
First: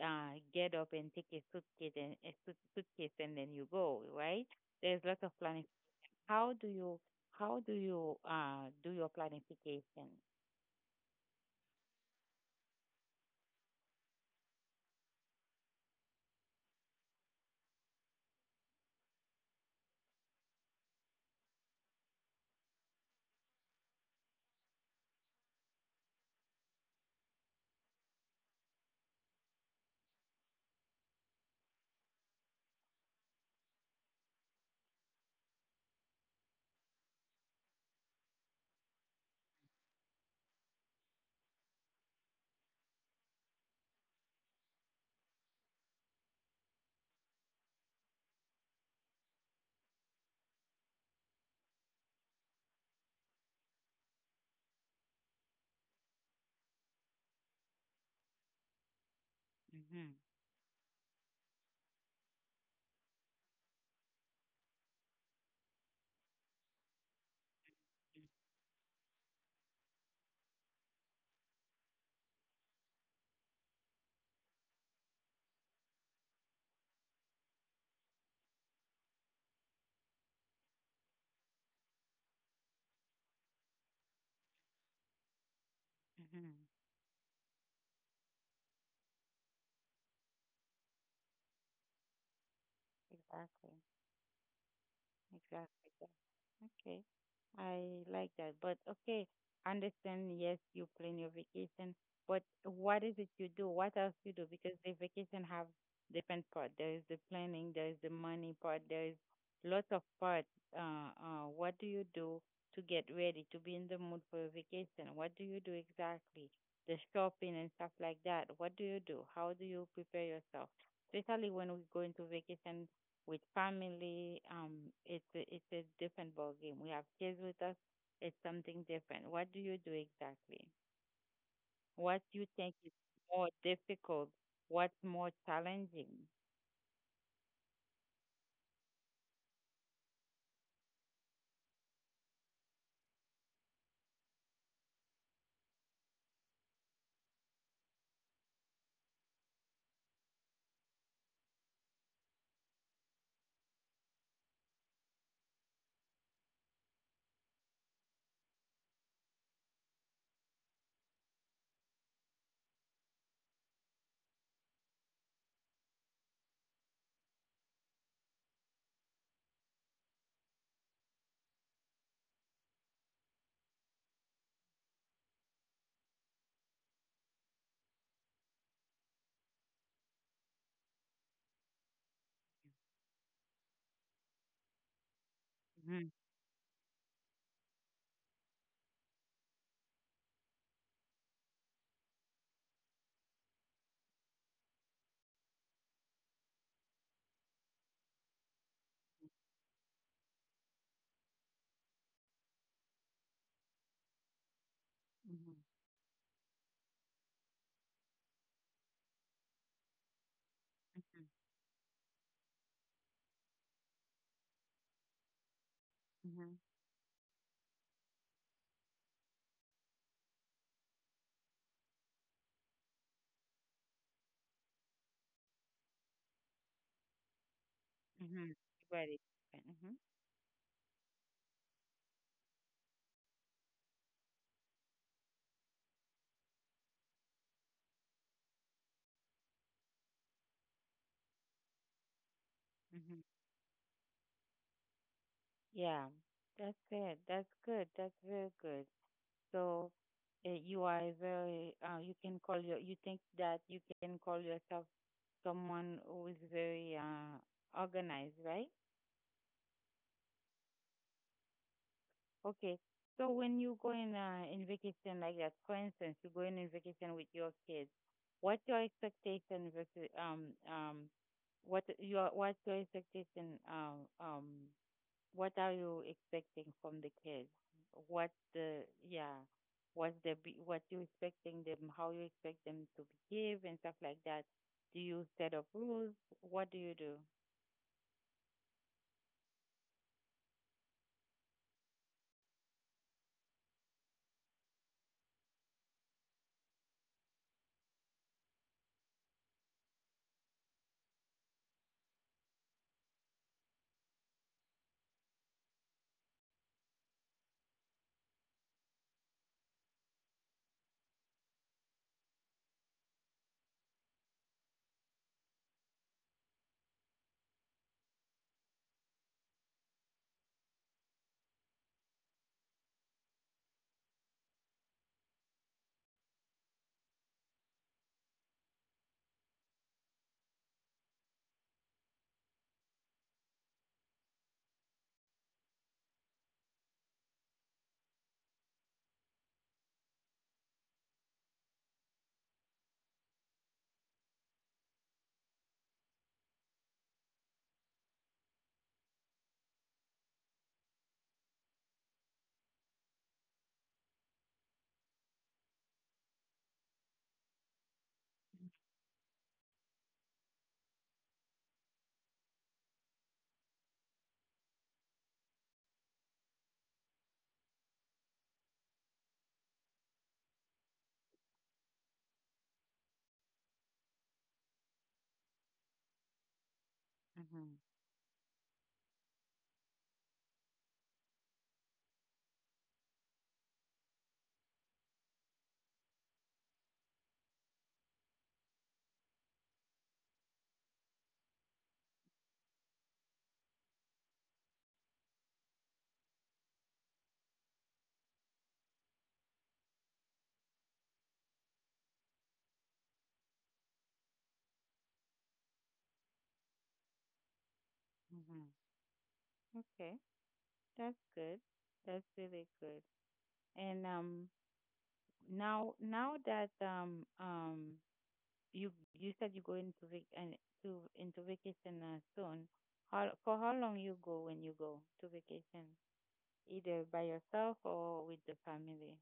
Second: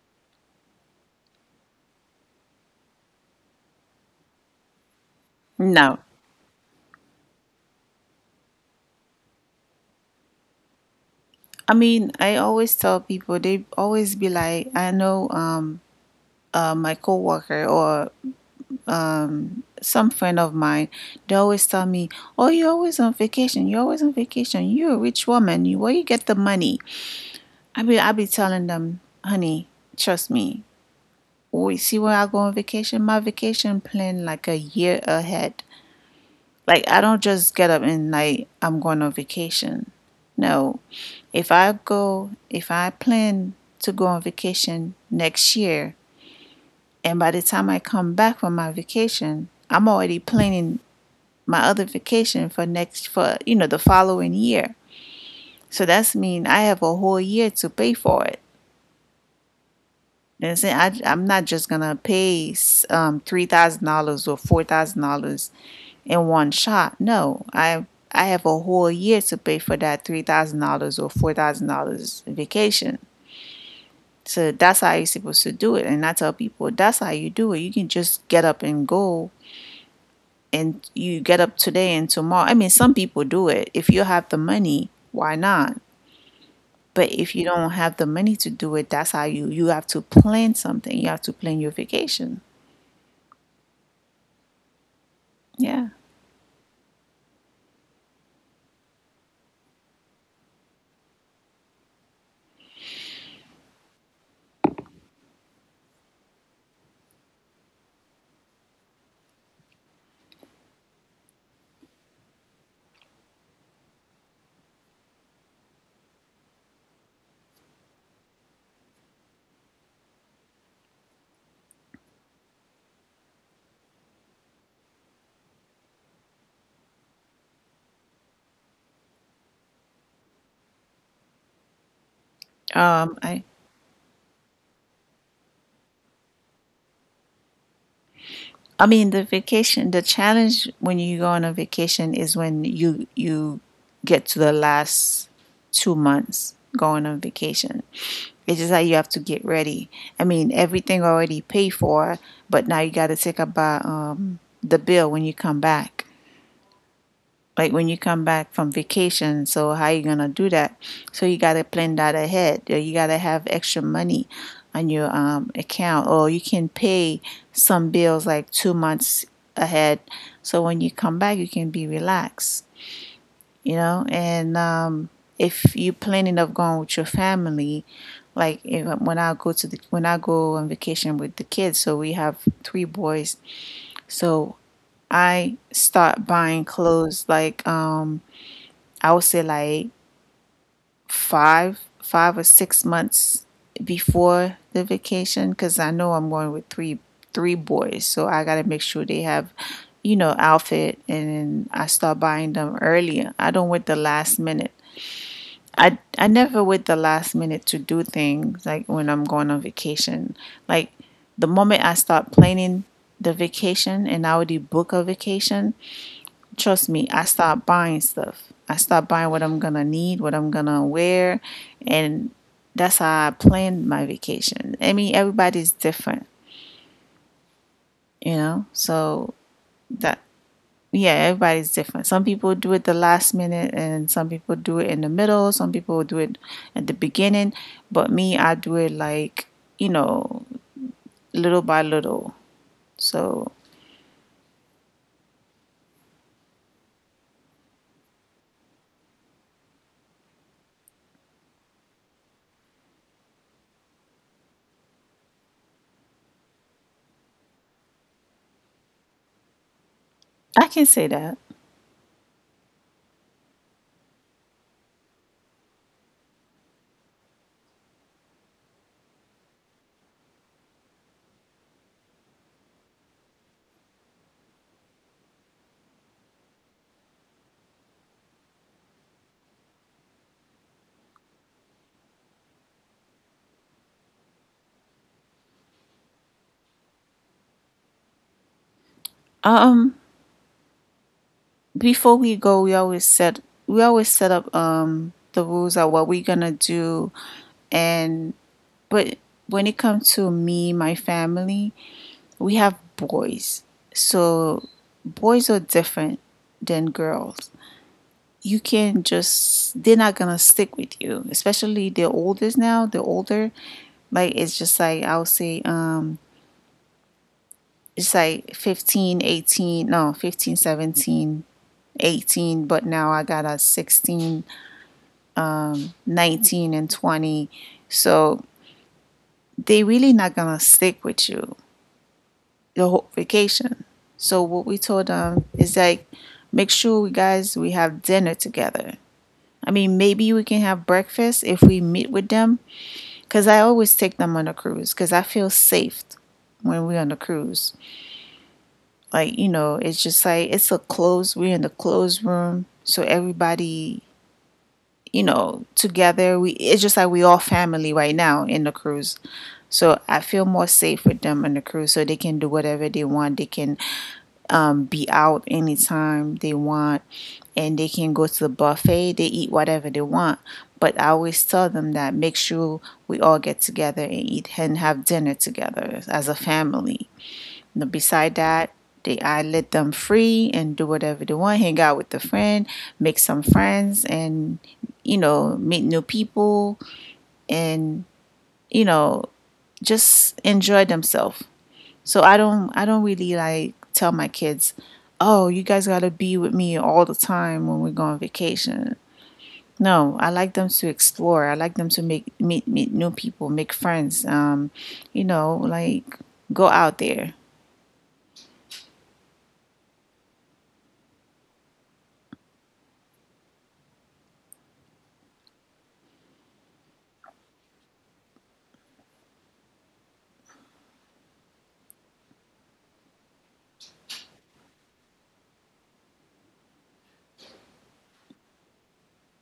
get up and take a suitcase and suitcase and then you go. Right? There's lots of planning.
No.
How do you how do you do your planification?
I mean, I always tell people they always be like, I know my coworker or some friend of mine, they always tell me, "Oh, you're always on vacation, you're always on vacation, you're a rich woman, you where you get the money." I be telling them, honey, trust me. We see where I go on vacation, my vacation plan like a year ahead. Like I don't just get up and like I'm going on vacation. No, if I go, if I plan to go on vacation next year, and by the time I come back from my vacation, I'm already planning my other vacation for next for the following year. So that's mean I have a whole year to pay for it.
Mhm.
And it's- I'm not just gonna pay $3,000 or $4,000 in one shot. No, I have a whole year to pay for that $3,000 or $4,000 vacation. So that's how you're supposed to do it. And I tell people that's how you do it. You can just get up and go, and you get up today and tomorrow. I mean, some people do it. If you have the money, why not?
Mhm.
But if you don't have the money to do it, that's how you have to plan something. You have to plan your vacation.
Exactly.
Yeah.
Exactly. Okay. I like that. But okay, understand, yes, you plan your vacation, but what is it you do? What else you do? Because the vacation have different part. There is the planning, there is the money part, there is lots of part. What do you do to get ready, to be in the mood for your vacation? What do you do exactly? The shopping and stuff like that. What do you do? How do you prepare yourself? Especially when we go into vacation with family, it's a different ball game. We have kids with us. It's something different. What do you do exactly? What you think
Um
is
I
more difficult? What's more challenging?
I mean, the vacation, the challenge when you go on a vacation is when you get to the last 2 months going on vacation. It's just like you have to get ready. I mean, everything already paid for, but now you got to think about the bill when you come back, like when you come back from vacation. So how are you gonna do that? So you gotta plan that ahead. You gotta have extra money on your account, or you can pay some bills like 2 months ahead, so when you come back you can be relaxed, and if you planning of going with your family, like if, when I go on vacation with the kids, so we have three boys. So I start
Mm-hmm.
buying clothes like I would say like 5 or 6 months before the vacation because I know I'm going with three boys, so I gotta make sure they have, outfit, and I start buying them earlier. I don't wait the last minute.
Mm-hmm.
I never wait the last minute to do things like when I'm going on vacation. Like the moment I start planning the vacation and I already book a vacation,
Mm-hmm.
trust me, I stopped buying stuff. I stopped buying what I'm gonna need, what I'm gonna wear, and that's how I planned my vacation. I mean, everybody's different, you know.
Mm-hmm.
So
Very different. Mm-hmm.
that yeah, everybody's different. Some people do it the last minute, and some people do it in the middle. Some people do it at the beginning, but me, I do it like you know, little by little. So
Mm-hmm. Yeah, that's it. That's good. That's very good. So you are a very, you can call you think that you can call yourself someone who is very organized, right?
I can say that.
Okay. So when you go in vacation like that, for instance, you go in vacation with your kids, what's your expectation versus what's your expectation what are you expecting from the kids? What the yeah, what what you expecting them, how you expect them to behave and stuff like that. Do you set up rules? What do you do?
Um, before we go, we always set up the rules of what we're gonna do, and but when it comes to me, my family, we have boys, so boys are different than girls. You can just they're not gonna stick with you, especially the oldest now. The older, like it's just like I'll say it's like 15, 18, no, 15, 17. 18, but now I got a 16, 19, and 20. So they really not gonna stick with you the whole vacation. So what we told them is like, make sure we have dinner together. I mean, maybe we can have breakfast if we meet with them, cause I always take them on a cruise, cause I feel safe when we're on the cruise. Like, you know, it's just like it's a closed, we're in the closed room, so everybody, you know, together. We it's just like we all family right now in the cruise. So I feel more safe with them on the cruise, so they can do whatever they want. They can be out anytime they want, and they can go to the buffet. They eat whatever they want. But I always tell them that make sure we all get together and eat and have dinner together as a family. Now,
Mhm.
beside that, I let them free and do whatever they want, hang out with a friend, make some friends, and you know, meet new people, and you know, just enjoy themselves. So I don't really like tell my kids, oh, you guys gotta be with me all the time when we go on vacation. No, I like them to explore. I like them to make meet new people, make friends. You know, like go out there.
Mhm. Okay. That's good. That's really good. And now now that you you said you go into vac- and to into vacation soon. How for how long you go when you go to vacation? Either by yourself or with the family.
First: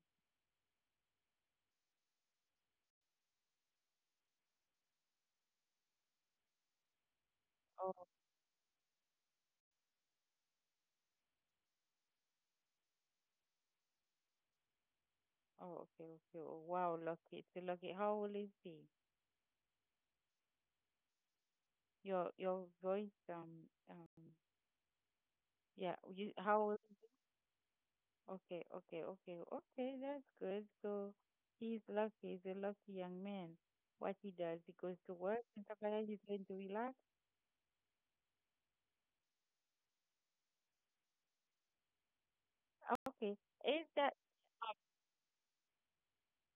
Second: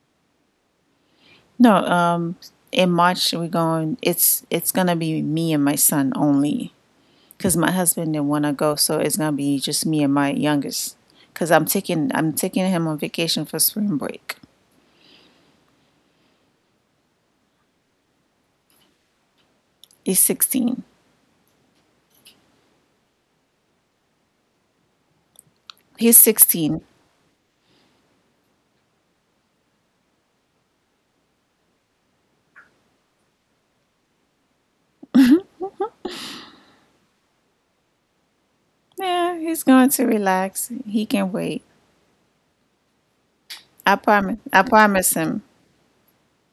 No, in March we're going. It's gonna be me and my son only, cause my
Oh,
husband didn't wanna go, so it's gonna be just me and my youngest. Cause I'm taking him on vacation for spring break.
oh, okay, okay. Oh, wow, lucky. It's lucky. How old is he?
He's 16.
Your voice yeah,
He's
you how.
16.
Okay, okay, okay, okay, that's good. So he's lucky, he's a lucky young man. What he does, he goes to work and stuff like that, he's going to relax.
Yeah, he's going to relax. He can wait.
Okay. Is
I
that
promise. I promise him.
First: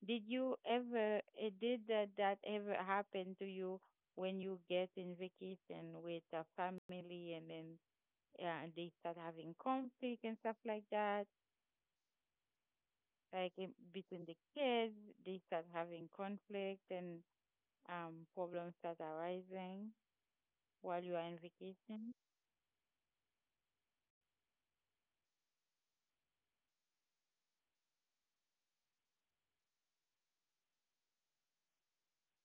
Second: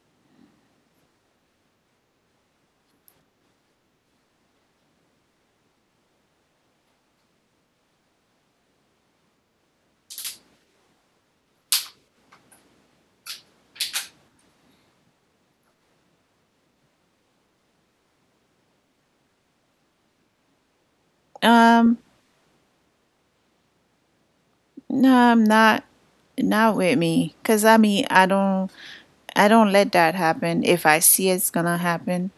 did that ever happen to you when you get in vacation with a family and then yeah, and they start having conflict and stuff like that, like in, between the kids, they start having conflict and problems start arising while you are on
Um,
vacation?
No, I'm not not with me. Cause I mean I don't let that happen. If I see it's gonna happen,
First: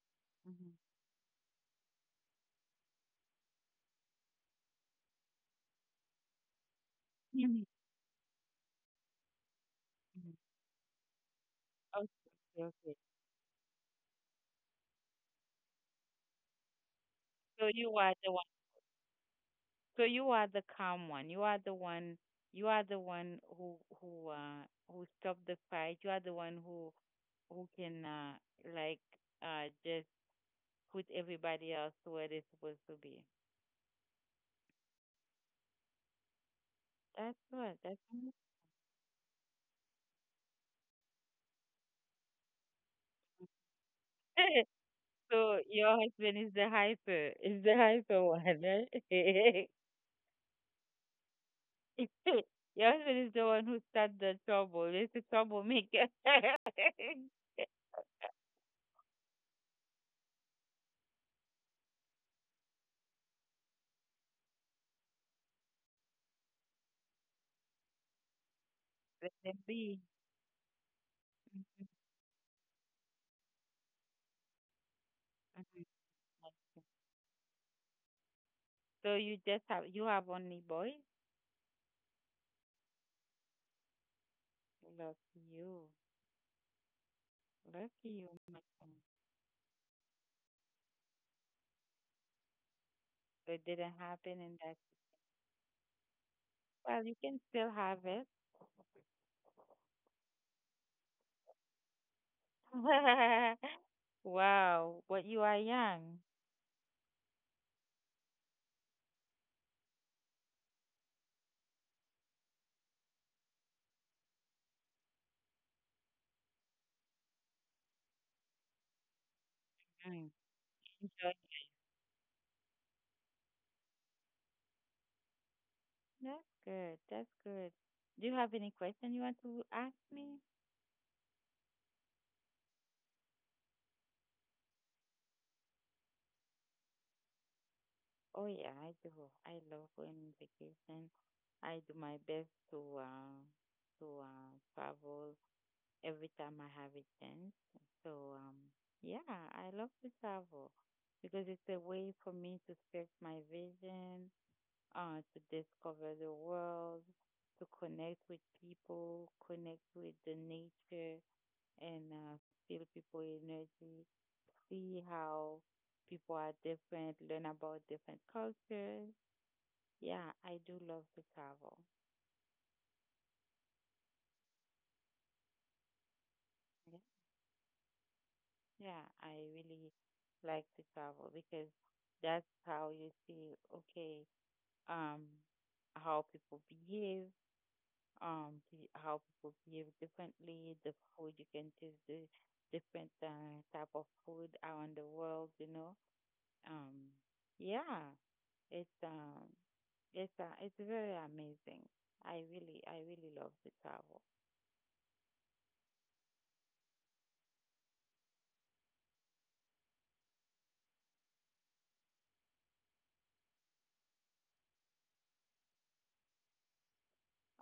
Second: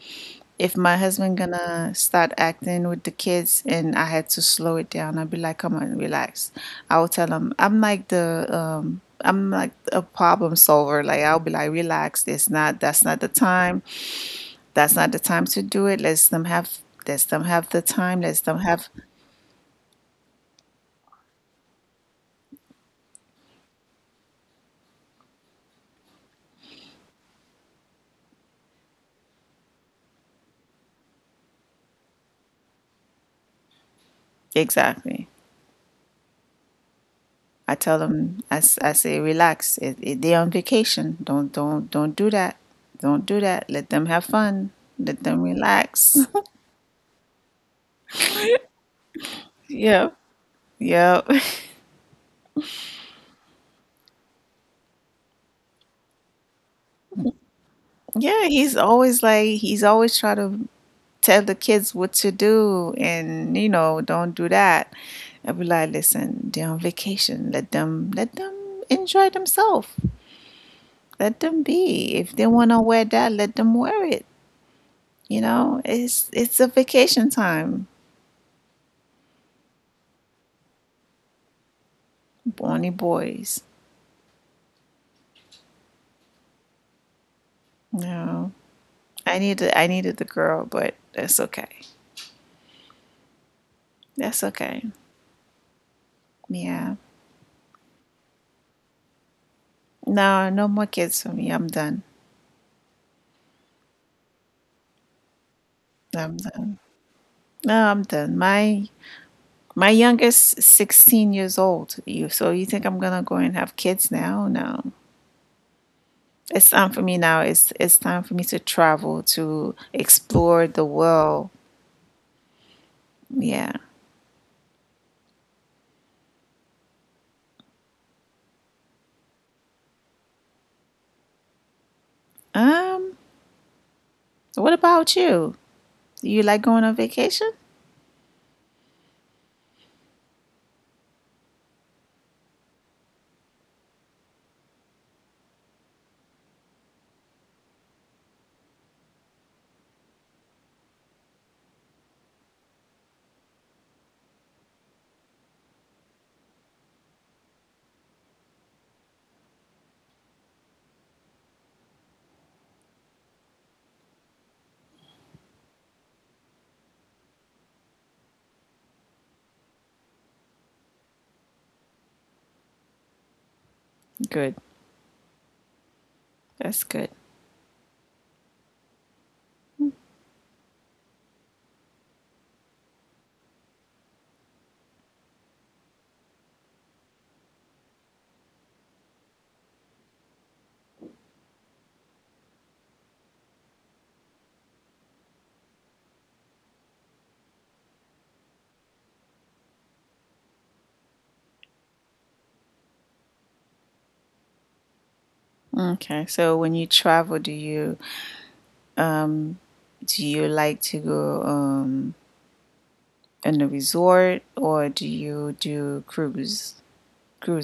Mhm.
if my husband gonna start acting with the kids and I had to slow it down, I'd be like, come on, relax. I will tell him
Mhm.
I'm like the I'm like a
Mhm.
problem solver. Like I'll be like,
Okay,
relax, it's not
okay.
that's not the time. That's not the time to do it. Let's them have
So
the
you are
time.
the
Let's
one.
them have
So you are the calm one. You are the one. You are the one who who who stop the fight. You are the one who can like just put everybody else where they're supposed to be.
exactly.
That's
I
what.
tell
That's what.
them, I say, relax. They're on vacation. Don't do that. Don't do that. Let them have fun.
(laughs)
Let them
So your
relax. (laughs)
husband is the hyper. Is the hyper one, right?
Yeah, yeah. (laughs)
(laughs) Your husband is the one who start the trouble. He's the troublemaker. (laughs)
Yeah, he's always like he's always trying to tell the kids what to do, and don't do that. I be like, listen, they're on vacation. Let them enjoy
Let them
themselves.
be.
Let them be. If they wanna wear that, let them wear it. You know, it's a vacation time.
So you just have you have only boys?
Only boys.
Lucky you. Lucky you,
No,
my friend.
I needed the girl, but that's okay.
So it didn't happen
That's
in that
okay. Yeah.
well, you can still have it.
No, no more kids for me. I'm done.
(laughs) Wow. But you are young.
I'm done. No, I'm done. My youngest is 16 years old. You so you think I'm gonna go and have kids now? No. It's time for me now. It's time for me to travel to
Mm.
explore the
Enjoy.
world. Yeah.
That's good. That's good. Do you have any question you want to ask me?
Um. What about you? Do you like going on vacation?
Oh yeah, I do. I love going on vacation. I do my best to travel every time I have a chance. So, yeah, I love to travel because it's a way for me to stretch my vision, to discover the world, to connect with people, connect with the nature, and feel people energy, see how people are different, learn about different cultures. Yeah, I do love to travel.
Good. That's good.
Yeah, I really like to travel because that's how you see, okay, um, how people behave, how people behave differently, the food you can taste the different type of food around the world, you know. Um, yeah, it's um, it's very amazing. I really love to travel.
Okay. So when you travel, do you um do you like to go, in a resort, or do you do cruise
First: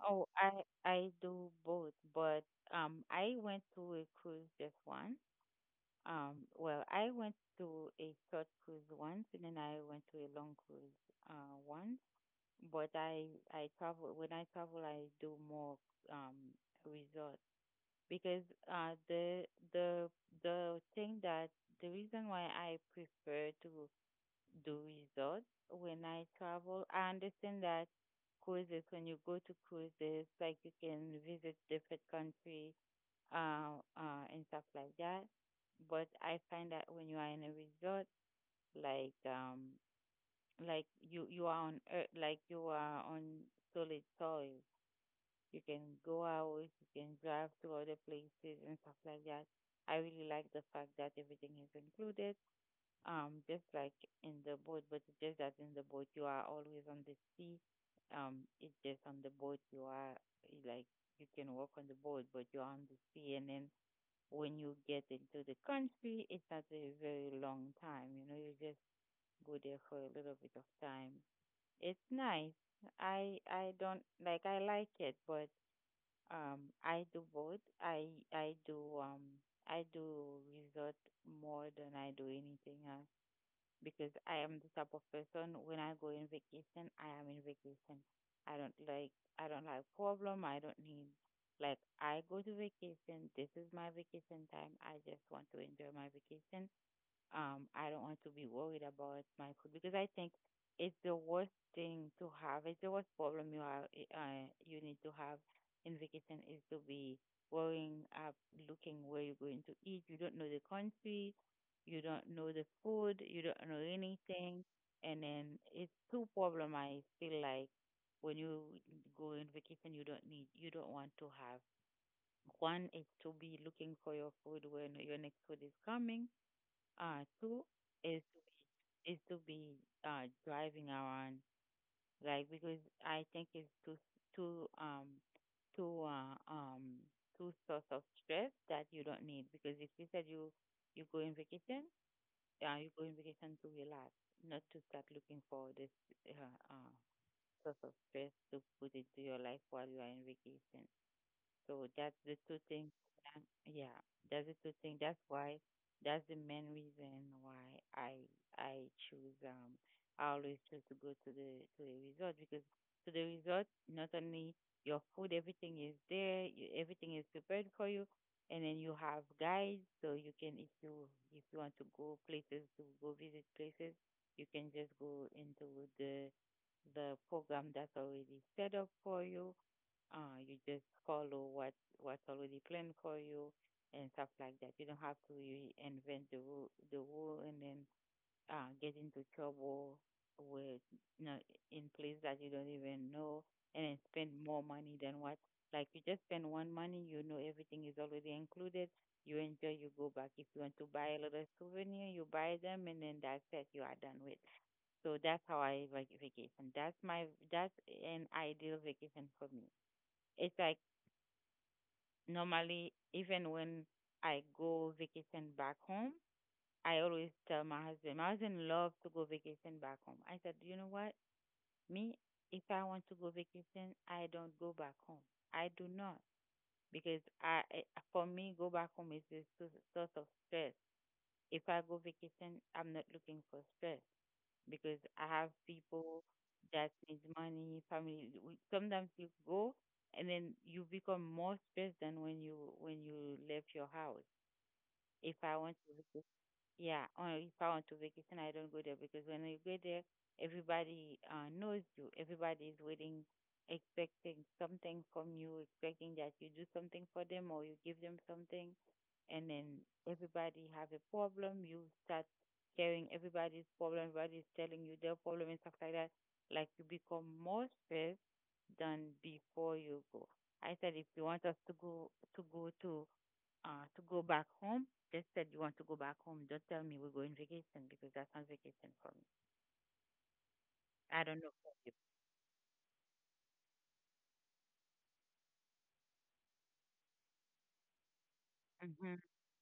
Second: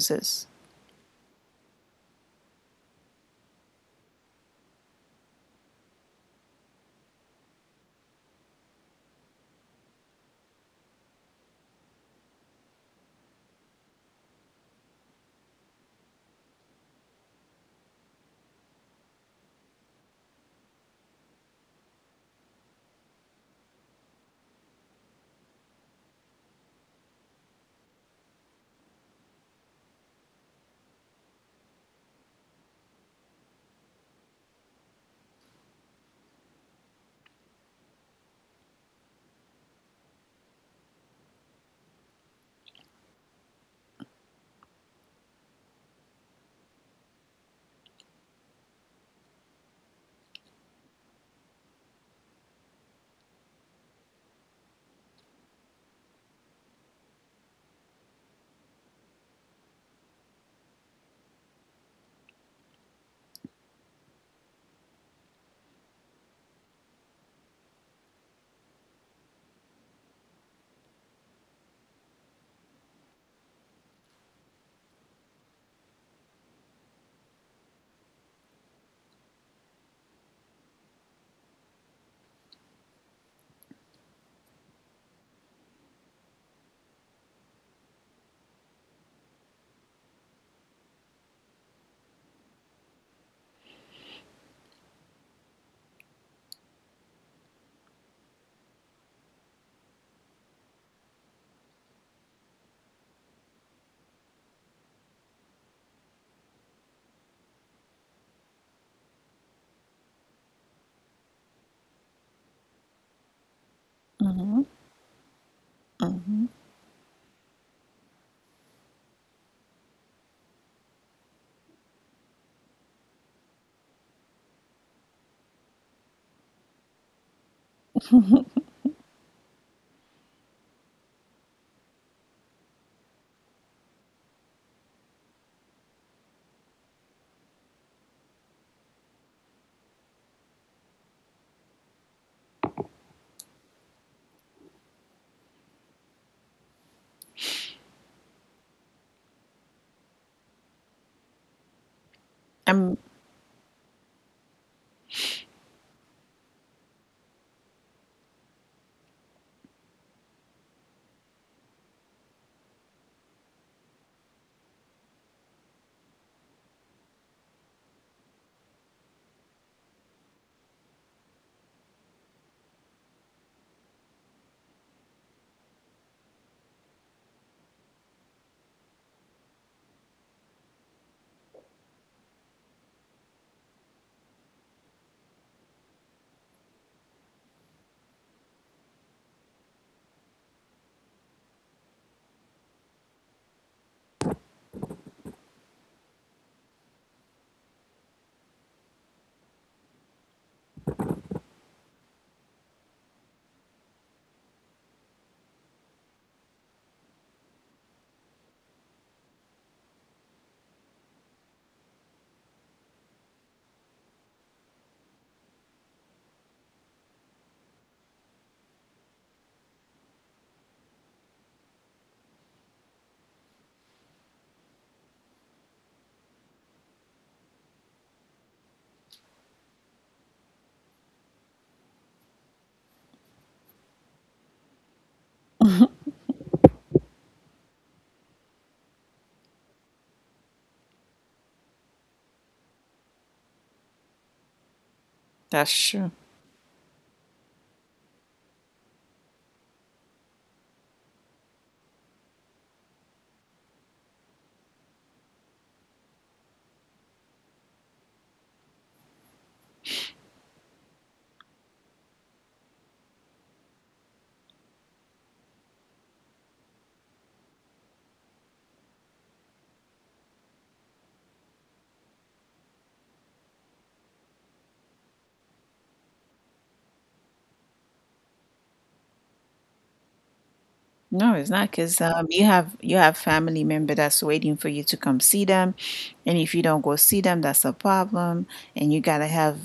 Oh, I do both, but I went to a cruise just once. Well, I went to a short cruise once, and then I went to a long cruise once. But I travel when I travel, I do more um resort because uh the the the thing that the reason why I prefer to do resort when I travel, I understand that cruises when you go to cruises, like you can visit different country and stuff like that. But I find that when you are in a resort, like um, like you are on earth, like you are on solid soil. You can go out, you can drive to other places and stuff like that. I really like the fact that everything is included, just like in the boat. But it's just that in the boat you are always on the sea. It's just on the boat you like you can walk on the boat, but you're on the sea, and then when you get into the country, it's not a very long time. You know, you just go there for a little bit of time. It's nice. I don't like I like it, but I do both. I do um I do resort more than I do anything else because I am the type of person when I go in vacation, I am in vacation. I don't like problem. I don't need like I go to vacation. This is my vacation time. I just want to enjoy my vacation. I don't want to be worried about my food because I think it's the worst thing to have. It's the worst problem you are you need to have in vacation is to be worrying up, looking where you're going to eat. You don't know the country, you don't know the food, you don't know
Mm-hmm.
anything, and then it's two
Mm-hmm.
problem. I feel like when you go in vacation, you don't need, you don't want to have. One is to be looking for your food when your next food is coming, two is to be driving around like because I think it's too um too uh, um too source of stress that you don't need because if you said you go in vacation, you go in vacation to relax, not to start looking for this uh, uh source of stress to put into your life while you are in vacation. So that's the two things.
I'm
Yeah, that's the two things. That's why that's the main reason why I choose I always choose to go to the resort because to the resort not only your food everything is there you, everything is prepared for you and then you have guides so you can if you want to go places to go visit places you can just go into the the program that's already set up for you, you just follow what what's already planned for you and stuff like that. You don't have to really invent the rule and then get into trouble with you know, in place that you don't even know and then spend more money than what like you just spend one money, you know everything is already included. You enjoy, you go back. If you want to buy a little souvenir, you buy them, and then that's it. You are done with. So that's how vacation. That's my that's an ideal vacation for me. It's like normally even when I go vacation back home, I always tell my husband loves to go vacation back home. I said, you know what? Me, if I want to go vacation, I don't go back home. I do not because for me, go back home is a source of stress. If I go vacation, I'm not looking for stress because I have people that needs money, family. Sometimes you go and then you become more stressed than when you left your house. If I
that's
want to
true.
visit yeah, on if I want to vacation, I don't go there because when you go there, everybody knows you. Everybody is waiting, expecting something from you, expecting that you do something for them or you give them something, and then everybody have a problem. You start sharing everybody's problem. Everybody is telling you their problem and stuff like that. Like you become more stressed than before you go. I said if you want us to go to go to to go back home. Just said you want to go back home. Don't tell me we're going vacation because that's not vacation for me. I
No,
don't
it's
know
not,
for you.
because you have family member that's waiting for you to come see them, and if you don't go see them, that's a problem. And you
Mm-hmm,
gotta have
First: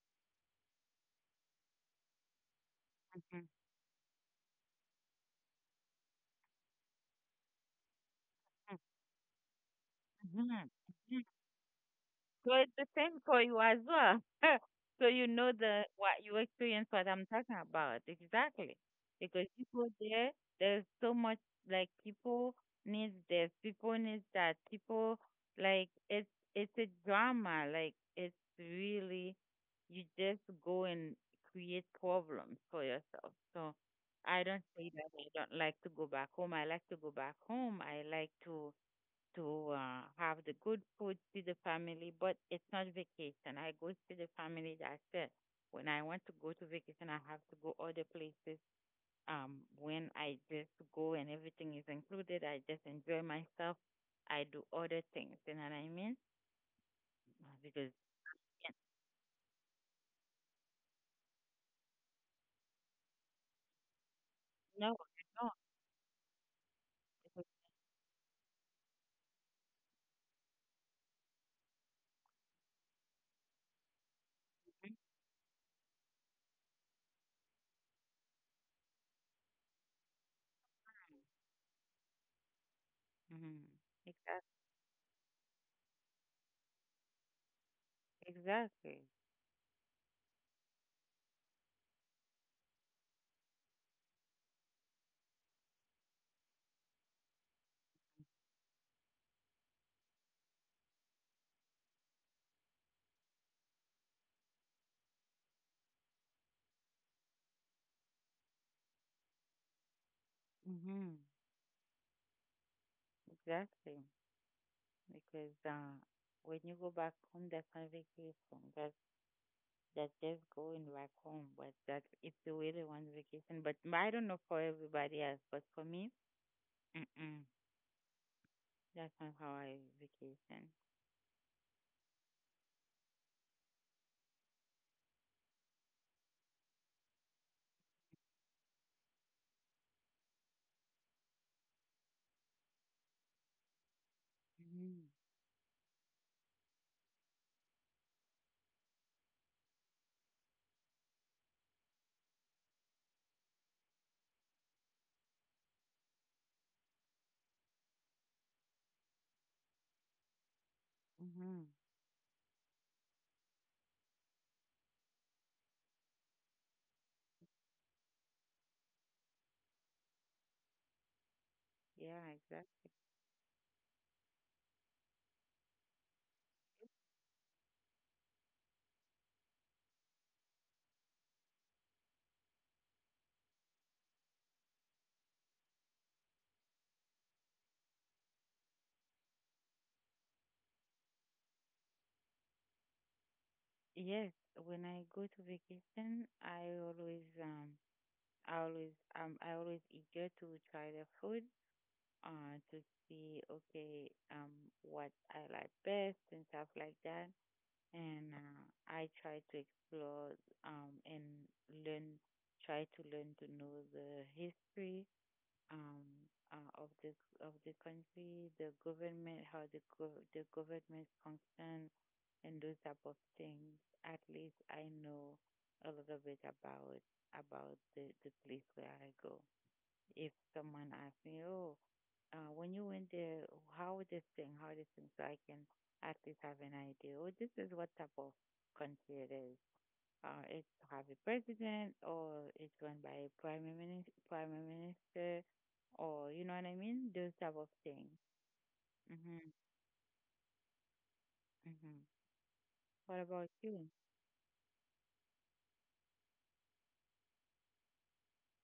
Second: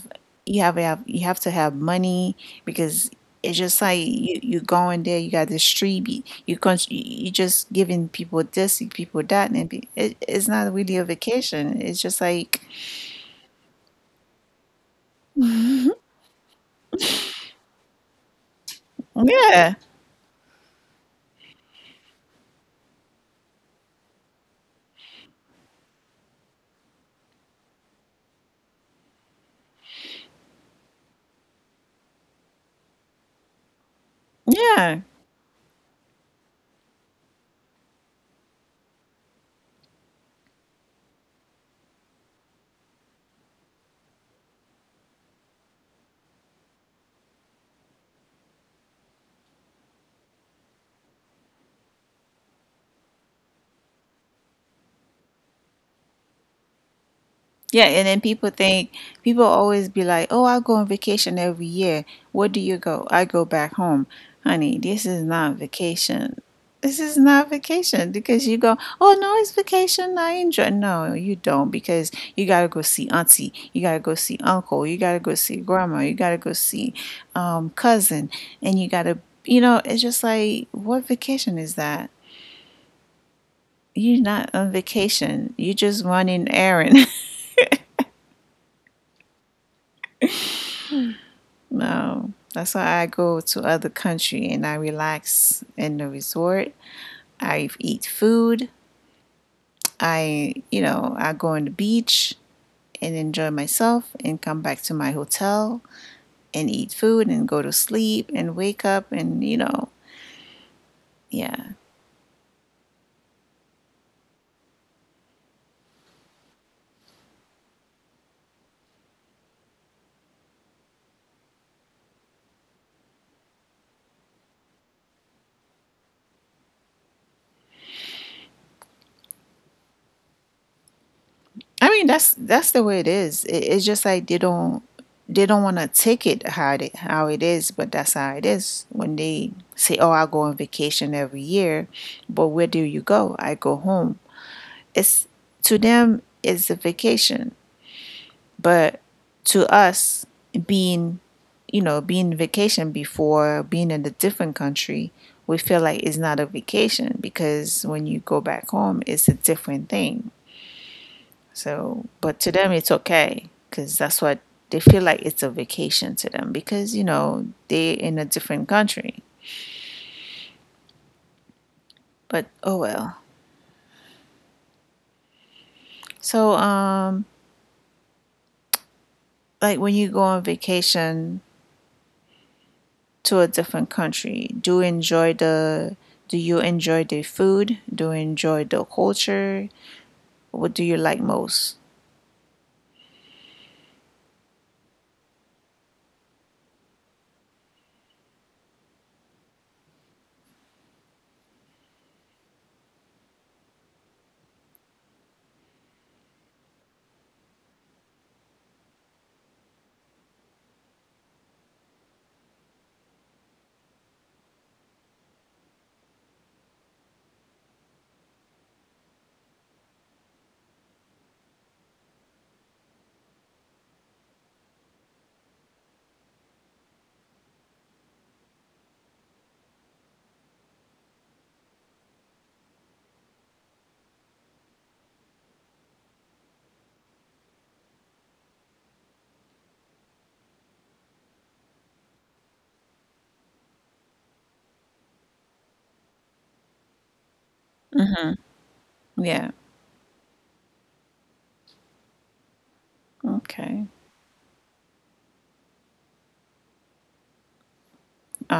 you have to have money because
mm-hmm,
it's just like you going there, you got this street, you con you just giving people this, people that, and
mm-hmm,
it's not really a
mm-hmm.
vacation. It's just
So
like
it's the same for you as well. (laughs) So you know the what you experience what I'm talking about exactly. Because
yeah,
people there, there's so much like people needs this, people needs that, people like it's a drama. Like it's really you just go and create problems for yourself. So I don't say
yeah.
that I don't like to go back home. I like to go back home. I like to to have the good food, see the family, but it's not vacation. I go see the family, that's it. When I want to go to vacation, I have to go other places. When I just go and everything is included, I just enjoy myself. I do other things, you know what I mean?
Yeah,
Because
and then people
yeah,
think people always be like, "Oh, I go on vacation every year. Where do you go? I go back home." Honey,
no,
this is
you don't.
not vacation. This is
Because,
not vacation, because you go, "Oh, no, it's vacation. I enjoy." No, you don't, because you got to go see auntie, you got to go see uncle, you got to go see grandma, you got to go see cousin, and you got to it's just like, "What vacation is that?"
mm-hmm.
You're not
Exactly.
on vacation. You're just running errand. (laughs)
Exactly.
No, that's why I go to other country and I relax in the resort. I eat food. I, I go on the beach and enjoy myself and come back to my hotel and eat food and go to sleep and wake up and
Mm-hmm.
yeah.
Exactly. Because when you go back home, that's not vacation. That's that just going back home, but that it's a really one vacation. But I don't know for everybody else, but for me, mm-mm, that's not how I vacation.
I mean, that's the way it is. It's just like they don't want to take it how it how it is, but that's how it is. When they say, "Oh, I go on vacation every year," but where do you go? I go home.
Mhm.
It's to them it's a vacation, but to us being being vacation before being in a different country, we feel like it's not a vacation, because when you go back home, it's a different thing.
Mhm.
So, but to them, it's okay because that's what they feel like it's a vacation to them, because you know they're in a different country.
Yeah,
But oh
exactly.
well. So, like when you go on vacation to a different country, do you enjoy the do you enjoy the food, do you enjoy the culture, what do you like most?
Yes, when I go to vacation, I always eager to try the food, to see okay what I like best and stuff like that. And I try to explore and learn, try to learn to know the history, um, of the country, the government, how the government functions, and those type of things. At least I know a little bit about about the place where I go. If someone asks me, oh when you went there, how this thing, so I can at least have an idea. Oh, this is what type of country it is. It's have a president, or it's run by a prime minister, or you know what I mean, those type of things. Mhm,
Yeah.
mhm. What about you?
Okay.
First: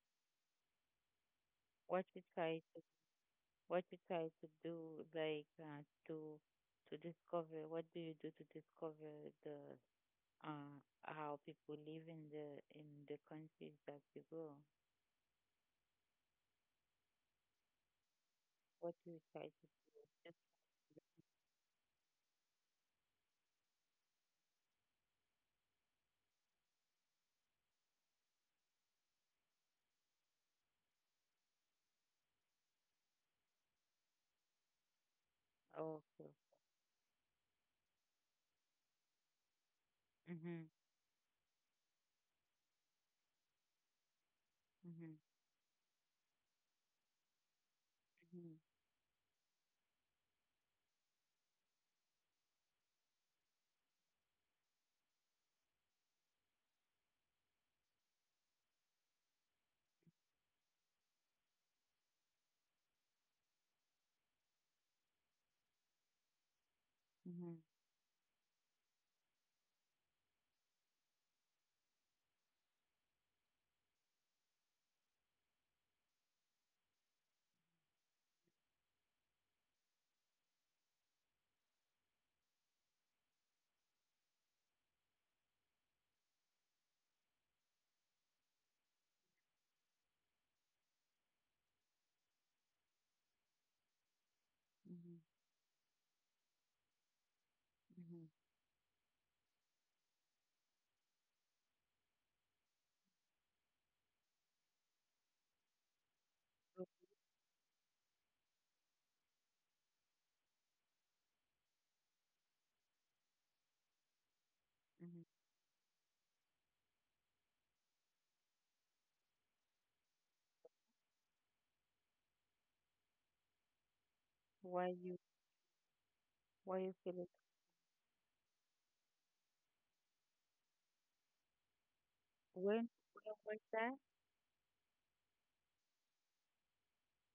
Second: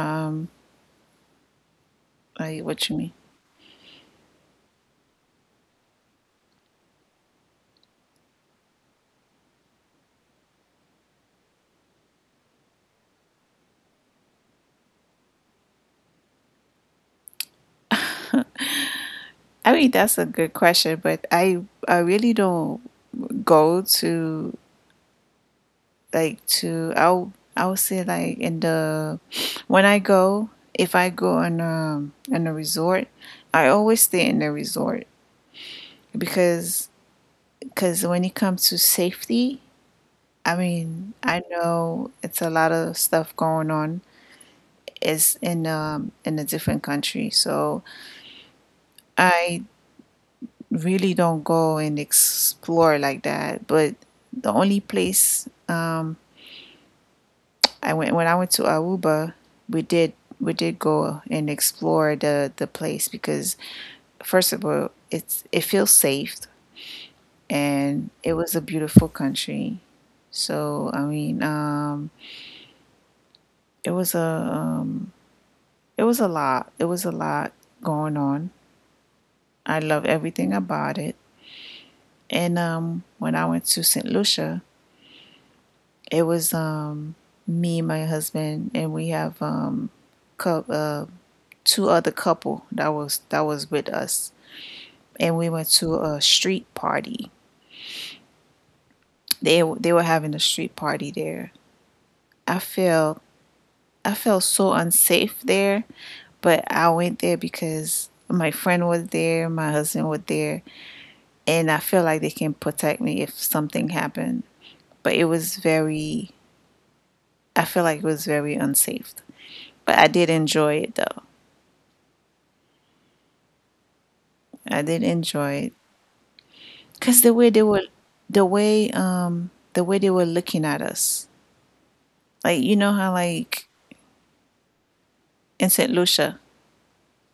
um
What you
I,
try to,
what you mean?
what you try to do, like to discover? What do you do to discover the uh, how people live in the countries that you go. What you try to
I mean, that's a
do.
good question, but I really don't go to I would say like in the when I go if I go on, on a resort, I always stay in the resort,
Oh, okay.
because when it comes to safety, I
Mm-hmm.
mean, I know it's a lot of stuff going on.
Mm-hmm.
It's in a different country, so I really don't go and explore like that. But the only place, I went when I went to Aruba, we did we did go and explore the place, because first of all, it feels safe
Mm-hmm. Mm-hmm.
and it was a beautiful country. So I mean, it was a um, it was a lot. It was a lot going on. I love everything about it. And when I went to St. Lucia, it was, me, my husband, and we have, cou- uh, two other couple that was with us,
Mm-hmm.
and we went to a street party.
Mm-hmm.
They were having a street party there. I felt I felt so unsafe there, but I went there because my friend was there, my husband was there, and I feel like they can protect me if something happened. But
Mm-hmm.
it was very, I feel like it was very unsafe. But I did enjoy it though. I
Why
did
you
enjoy it
why you feel
because
it?
the way, the way they were looking at us, like you
When
know how
where was
like
that?
in Saint Lucia,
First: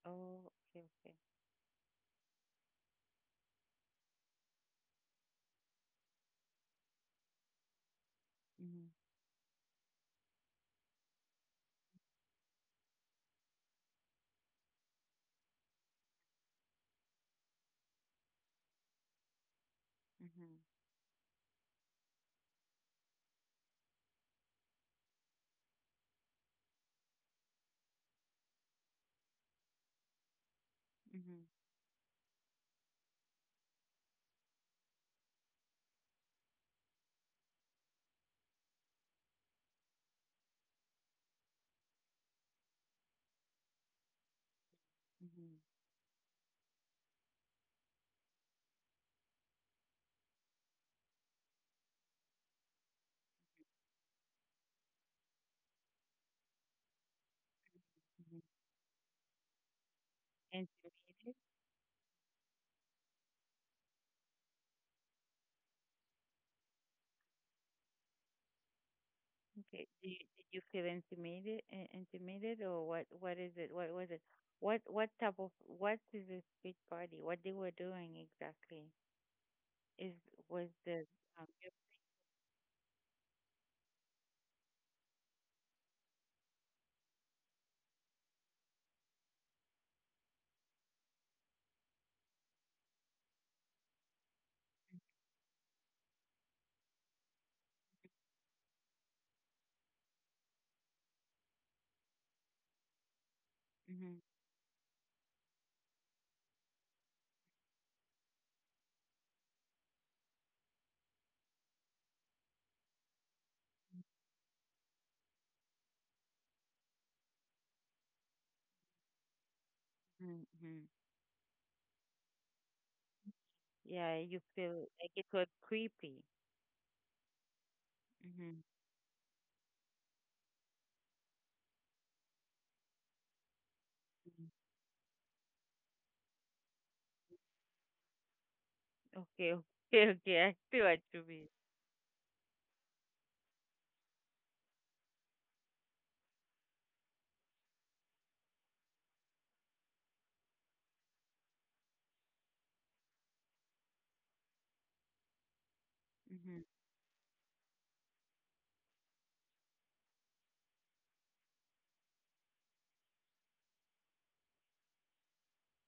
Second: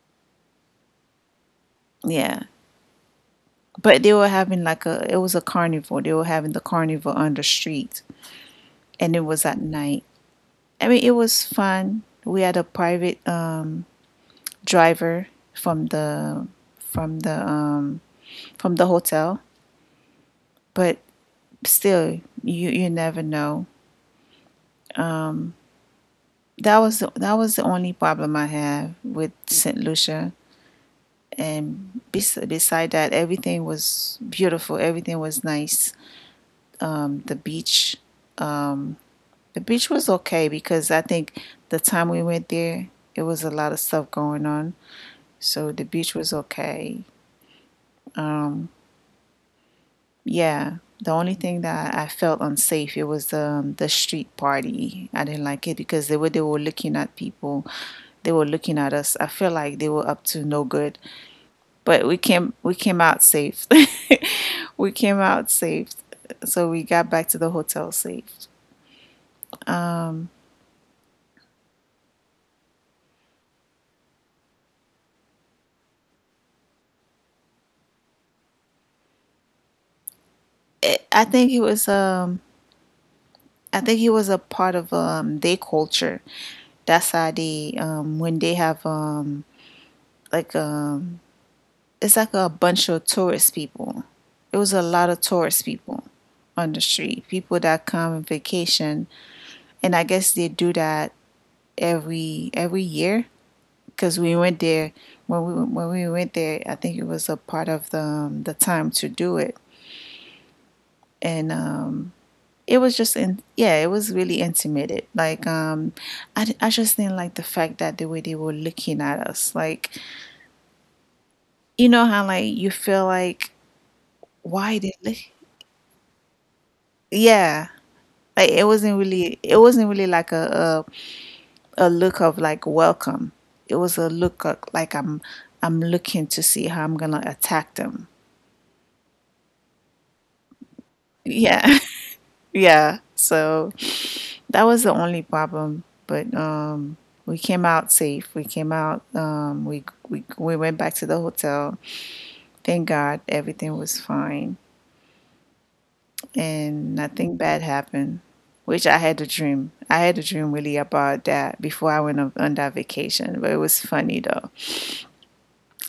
Oh, okay, okay.
yeah. But they were having like a, it was a carnival. They were having the carnival on the street,
Mm-hmm.
and it was at night. I mean, it was fun. We had a private driver from the from the um from the hotel,
Mm-hmm.
but still you you never know. That was that was the only problem I had with St. Lucia,
Mm-hmm.
and beside that, everything was beautiful, everything was nice, the beach, um the beach was okay because I think the time we went there, it was a lot of stuff going on,
Mm-hmm.
so the beach was okay. um Yeah, the only thing that I felt unsafe, it was, the street party. I didn't like it because they were looking at people, they
Mm-hmm.
were looking at us. I feel like they were up to no good,
Intimidated?
but we came out safe. (laughs) We came out safe, so we got back to the hotel safe.
Okay. Do you, did you feel intimidated? Intimidated, or what? What is it? What was it? What type of what is this street party? What they were doing exactly? is was the
I
um,
think it was I think it was a part of, their culture. That's how they, when they have, like um it's like a bunch of tourist people. It was a lot of tourist people on the street, people that come on vacation, and I guess they do that every year,
mm-hmm,
because we went there when we went there, I think it was a part of the, the time to do it, and it was just in yeah, it was really intimate. Like, I just didn't like the fact that the way they were looking at us, like
mm-hmm, mm-hmm.
you know how like you feel like
Yeah, you feel
why they
like
look,
it was creepy.
yeah. Like
Mm-hmm.
it wasn't really like a a look of like welcome. It was a look of, like I'm looking to see how I'm gonna attack them.
Okay, (laughs) okay, okay, I see what you mean.
Yeah, (laughs) yeah. So that was the only problem, but, we came out safe. We came out. We went back to the hotel. Thank God, everything was fine,
Mm-hmm,
and nothing bad happened. Which I had a dream. I had a dream really about that before I went on that vacation. But it was funny though.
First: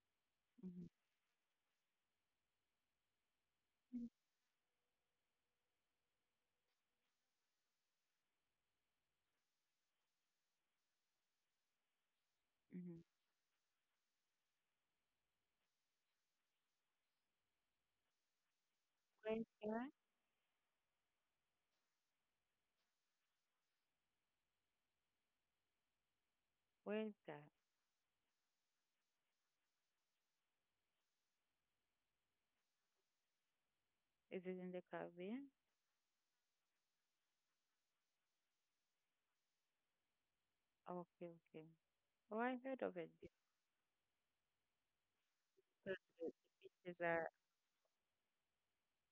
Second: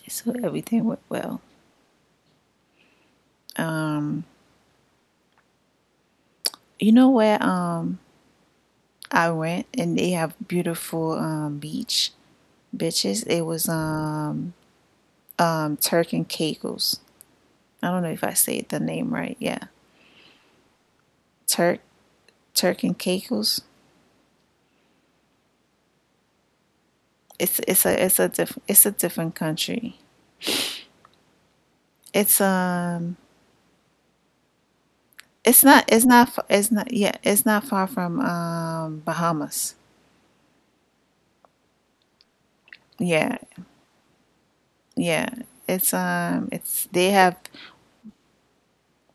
So everything went well.
mm-hmm,
Um, you know where, I went and they have beautiful beach
mm-hmm.
bitches. It was Turk and Caicos. I don't know if I say the name
Where
right.
is
Yeah,
that?
Turk Turk and Caicos.
Where is that?
It's it's a different, it's a different country. It's
Is it in the Caribbean?
it's not it's not yeah, it's not far from, Bahamas.
Oh, okay, okay, oh I heard of it because
Yeah, yeah.
the
It's
beaches
they
are,
have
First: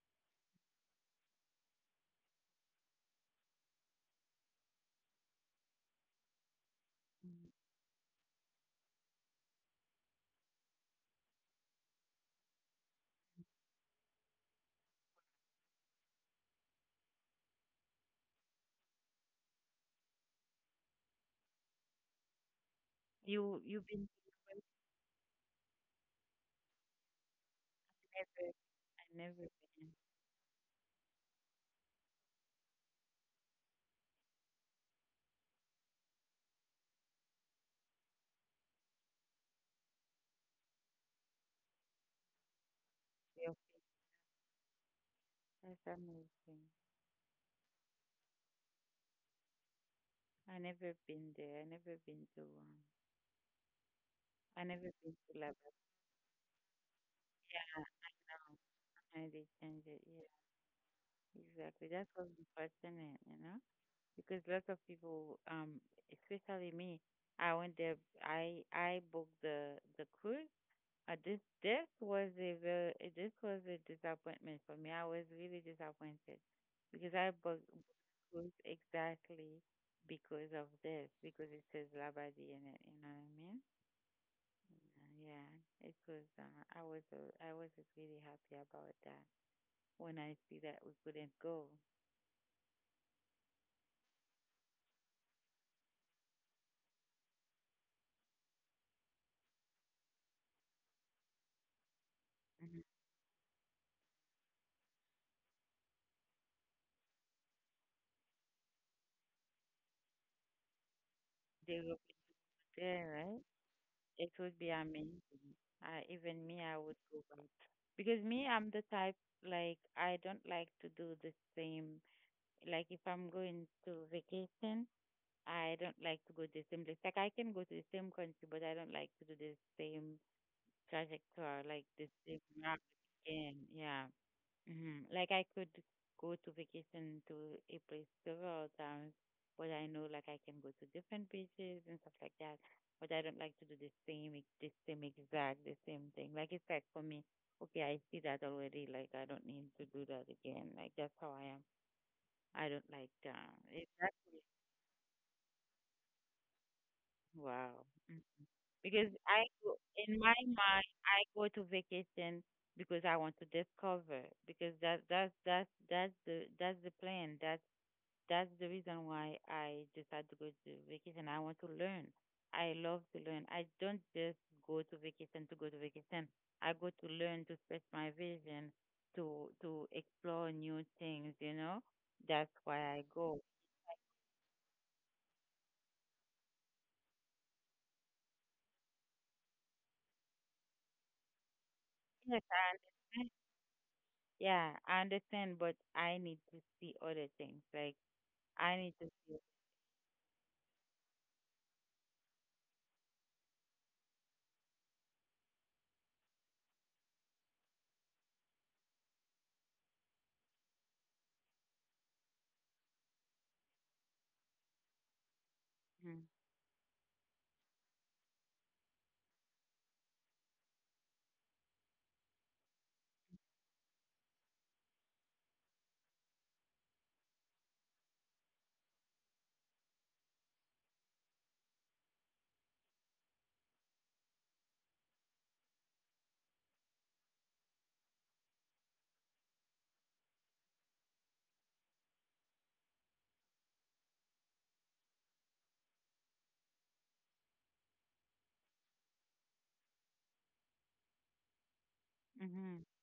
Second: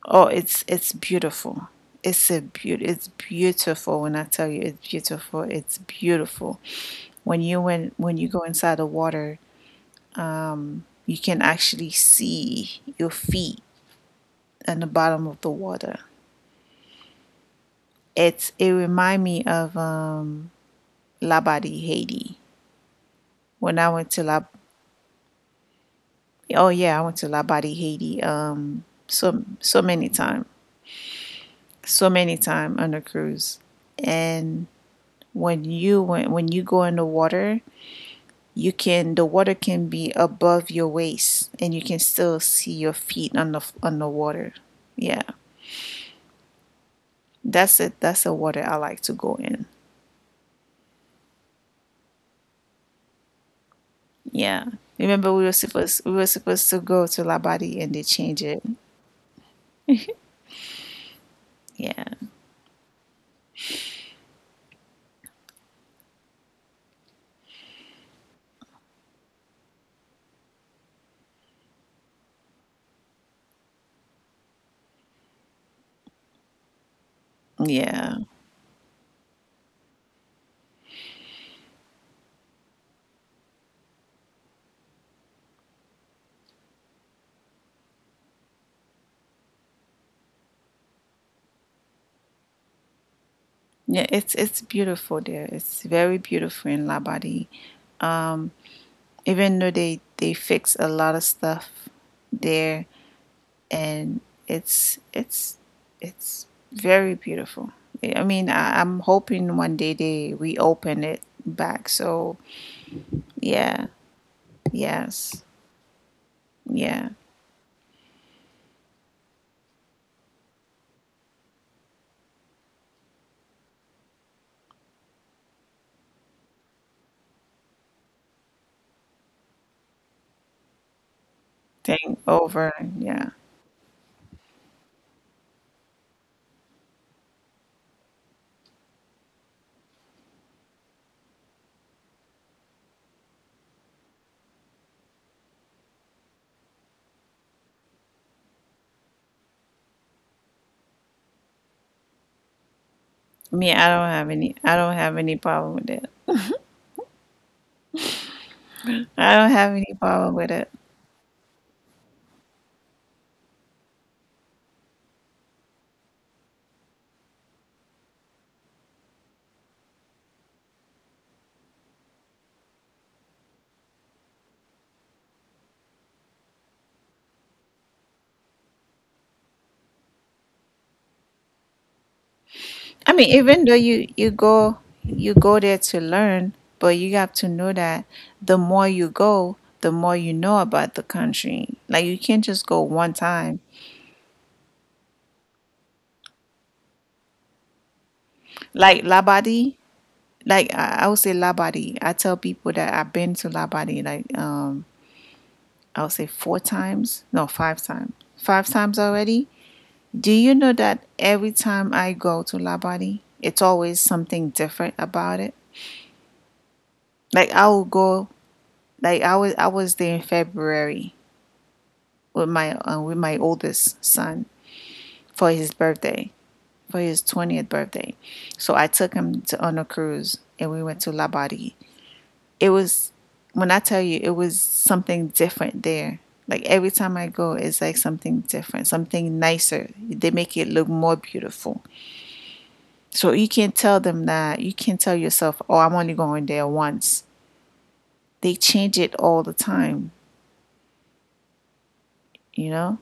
Oh, it's beautiful. It's a beaut. It's beautiful when I tell you it's beautiful. It's beautiful
mm,
when you go inside the water, you can actually see your feet on the bottom of the water. It remind me of, Labadie, Haiti.
you
When I
you've
went
been
to
to,
La oh yeah, I went to Labadie, Haiti,
never, I
so
never
so
been,
many time. So many time on a cruise. And when you go in the water, you can the water can be above your waist and you can still see your feet on
yeah
the water, yeah.
that's amazing.
That's the water I like to go in,
I never been there, I never been to um, I never
yeah.
been to
Remember
Labrador,
we were supposed to go to La Body and they change it,
and they change it, yeah. Exactly. That's
yeah,
what's unfortunate, you know, because lots of people, especially me, I went there. I booked the cruise. This this was a very this was a disappointment for me. I was really disappointed because I booked
yeah.
cruise exactly because of this because it says Labadi in it. You know what I mean? Yeah. It was. I was really happy about that when I see that we couldn't go.
Yeah, it's beautiful there, it's very beautiful in La Body. um Even though they fix a lot of stuff
Mhm,
there, and it's it's it's very beautiful. I mean, I'm hoping one day they reopen it
they,
back. So
yeah, right?
yeah,
It would be amazing.
yes,
Even me, I would
yeah.
go back. Because me, I'm the type, like, I don't like to do the same. Like, if I'm going to vacation, I don't like to go to the same place. Like, I can go to the same country, but I don't like to do the same trajectory, like the
Thing
same route
over. Yeah,
again. Yeah. Mhm. Like I could go to vacation to a place several times, but I know like I can go to different beaches and stuff like that. But I don't like to do the same, the same exact, the same thing. Like it's like for me, okay, I see that already. Like I don't need to do that again. Like that's how I am. I don't like that.
I mean,
Exactly.
I don't have any problem with it.
Wow. Mm. Because
I
I
don't
go,
have any
in my
problem with it.
mind, I go to vacation because I want to discover. Because that that's the plan. That's the reason why I decided to go to vacation. I want to learn. I love to learn. I don't just go to vacation to go to vacation. I go to learn to stretch my vision, to explore new things. You know, that's why I
I mean,
go.
even though you go there to learn, but you have to know that the more you go, the more you know about the country. Like you
Yes,
can't
I
just go one
understand.
time.
Yeah, I understand, but I need to see other things. Like I need
Like
to see.
Labadi, like I would say Labadi. I tell people that I've been to Labadi like, I would say 4 times, no, 5 times, 5 times already. Do you know that every time I go to Labadi, it's always something different about it.
Mm-hmm,
Like I will go, like I was there in February with my with my oldest son for his birthday, for his 20th birthday. So I took him to on a cruise and we went to Labadi it was when I tell you it was something different there. Like every time I go, it's like something different, something nicer. They make it look more beautiful. So you can't tell them that. You can't tell yourself, oh, I'm only going there once. They change it all the time, you
mm-hmm.
know?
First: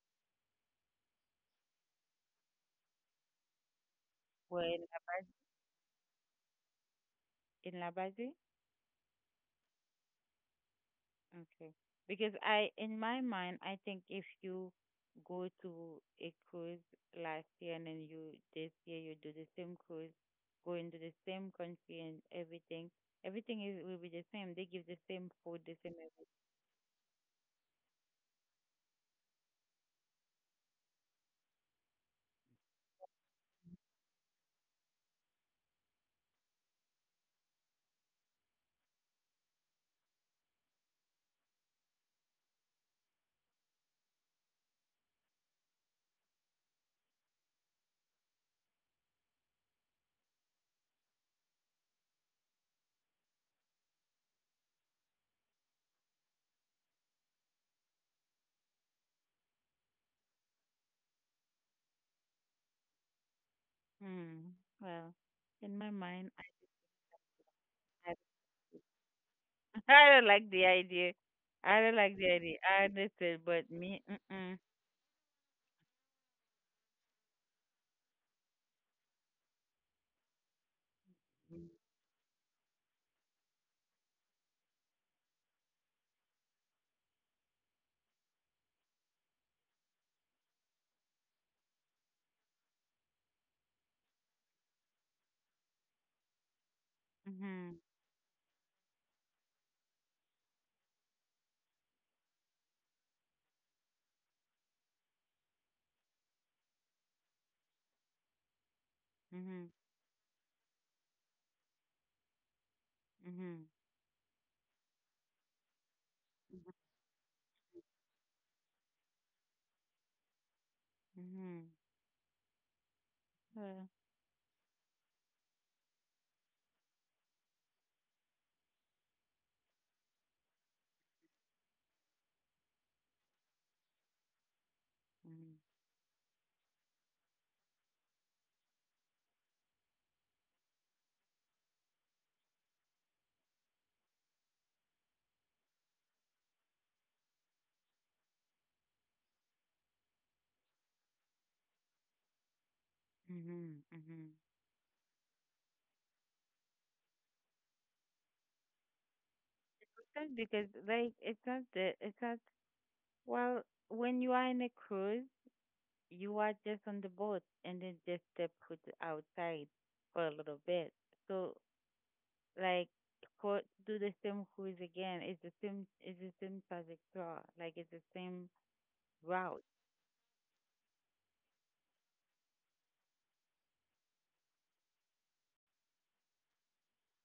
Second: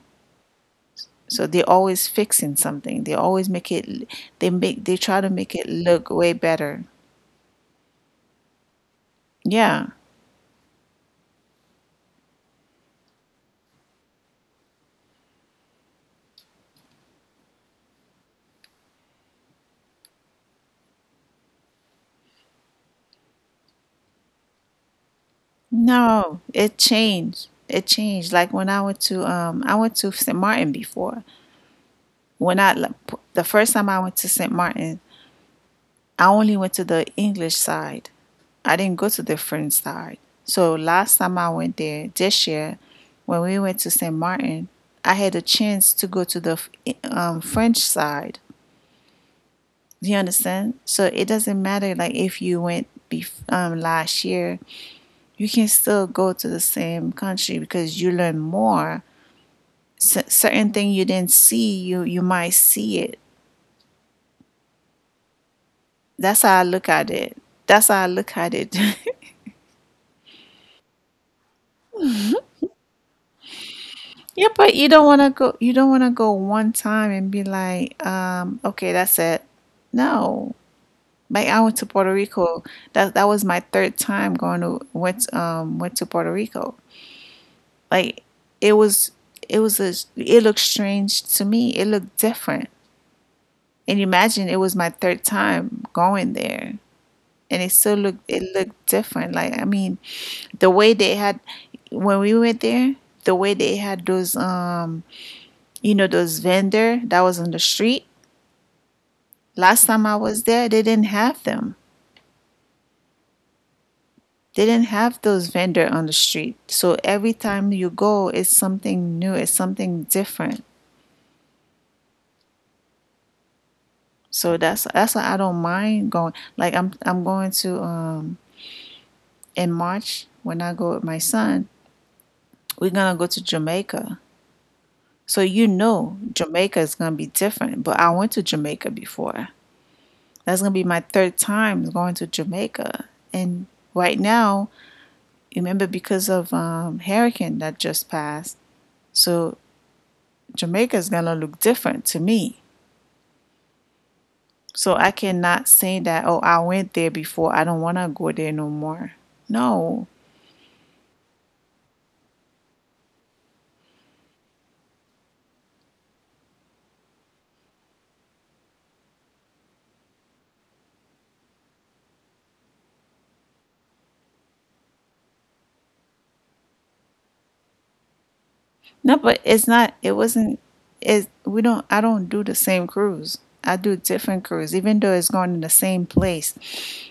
So they're always fixing something. They always make it, they
Well, in
make, they
La,
try to make it look way better.
in Base?
Yeah.
Okay. Because I, in my mind, I think if you go to a cruise last year and then you this year you do the same cruise, go into the same country and everything, everything is will be the same. They give the same food, the same everything.
No, it changed. It changed. Like when I went to St. Martin before. When I The first time I went to St. Martin, I only went to the English side. I didn't go to the French side. So last time I went there this year, when we went to St. Martin, I had a chance to go to the French side. Do you understand? So it doesn't matter like if you went last year, you can still go to the same country because you learn more. Certain thing you didn't see, you might see it.
Hmm. Well, in my mind,
That's how I look at it. That's how I
I,
look at it.
(laughs) I don't like the idea. I don't like the idea. I understand, but me,
(laughs) Yeah,
mm-mm.
but you don't want to go. You don't want to go one time and be like, okay, that's it. No, like I went to Puerto Rico. That was my third time going to went went to Puerto Rico. Like it was it was a it looked strange to me. It looked different. And imagine it was my third time going there, and it
Mhm.
still looked different. Like I mean, the way they had when we went there the way they had those you know those vendor that was on the street
Mhm.
last time I was there they didn't have them
Mhm.
they didn't have those vendor on the street. So every time you go it's something new, it's something different.
Mhm. Well.
So that's why I don't mind going. Like I'm going to in March when I go with my son we're gonna go to Jamaica. So
Mhm.
you know Jamaica is gonna be different, but I went to Jamaica before. That's gonna be my third time going to Jamaica. And right now, remember because of hurricane that just passed, so Jamaica is gonna look different to me.
Mhm. Mhm.
So I cannot say that oh I went there before. I don't wanna go there no more. No,
That's because like it's not the it's not well when you are in a cruise you are just on the boat and then just step foot outside for a little bit. So like for do the same cruise again. It's the same trajectory. Like it's the same
no,
route.
but it's not. It wasn't. It we don't. I don't do the same cruise. I do different cruise, even though it's going in the same place.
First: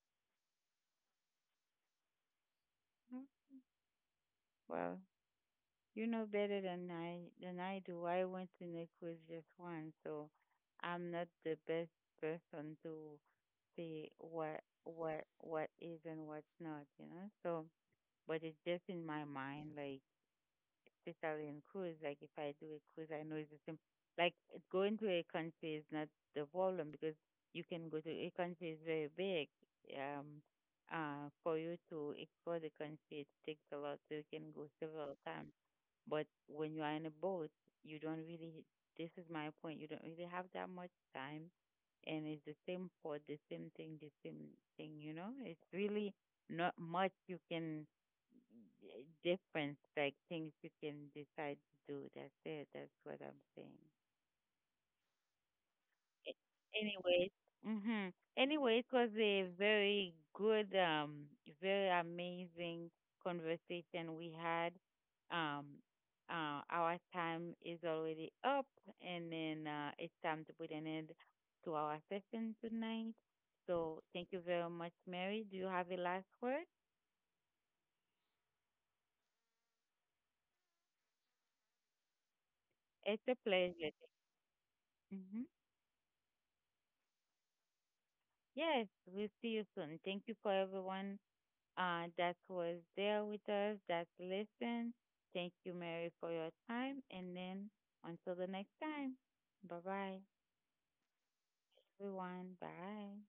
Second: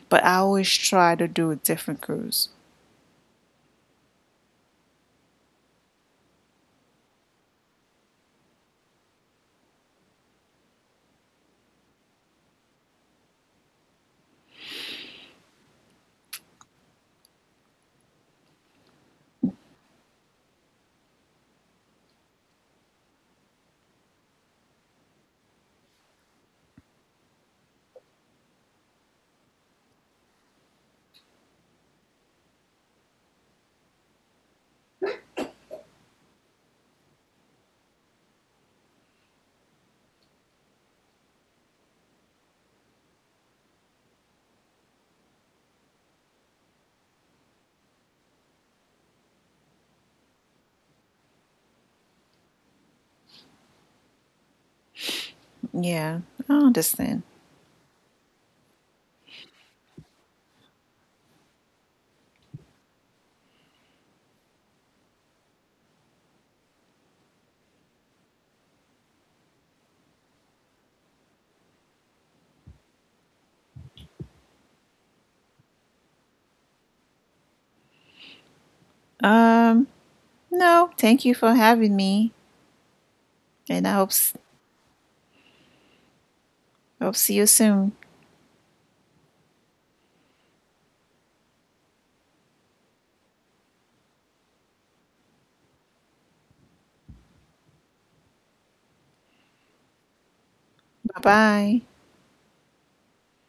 But I always try to do a different cruise.
Mhm. Well, you know better than I do. I went in a cruise just once, so I'm not the best person to see what what is and what's not, you know. So, but it's just in my mind, like especially in cruise. Like if I do a cruise, I know it's the same. Like going to a country is not the problem because you can go to a country is very big. Um, for you to explore the country, it takes a lot, so you can go several times. But when you are in a boat, you don't really, this is my point, you don't really have that much time. And it's the same for the same thing, you know? It's really not much you can difference, like things you can decide to do. That's it. That's what I'm saying.
Yeah, I understand.
Anyways, hmm anyway, it was a very good, very amazing conversation we had. Um, our time is already up, and then it's time to put an end to our session tonight. So thank you very much, Mary. Do you have a last word?
Um, No, thank you for having me,
It's a
and I
pleasure.
hope
Hmm.
hope see you soon.
Yes, we'll see you soon. Thank you for everyone that was there with us, that listened. Thank you, Mary, for your time. And then until the next time, bye bye,
Bye bye.
everyone. Bye.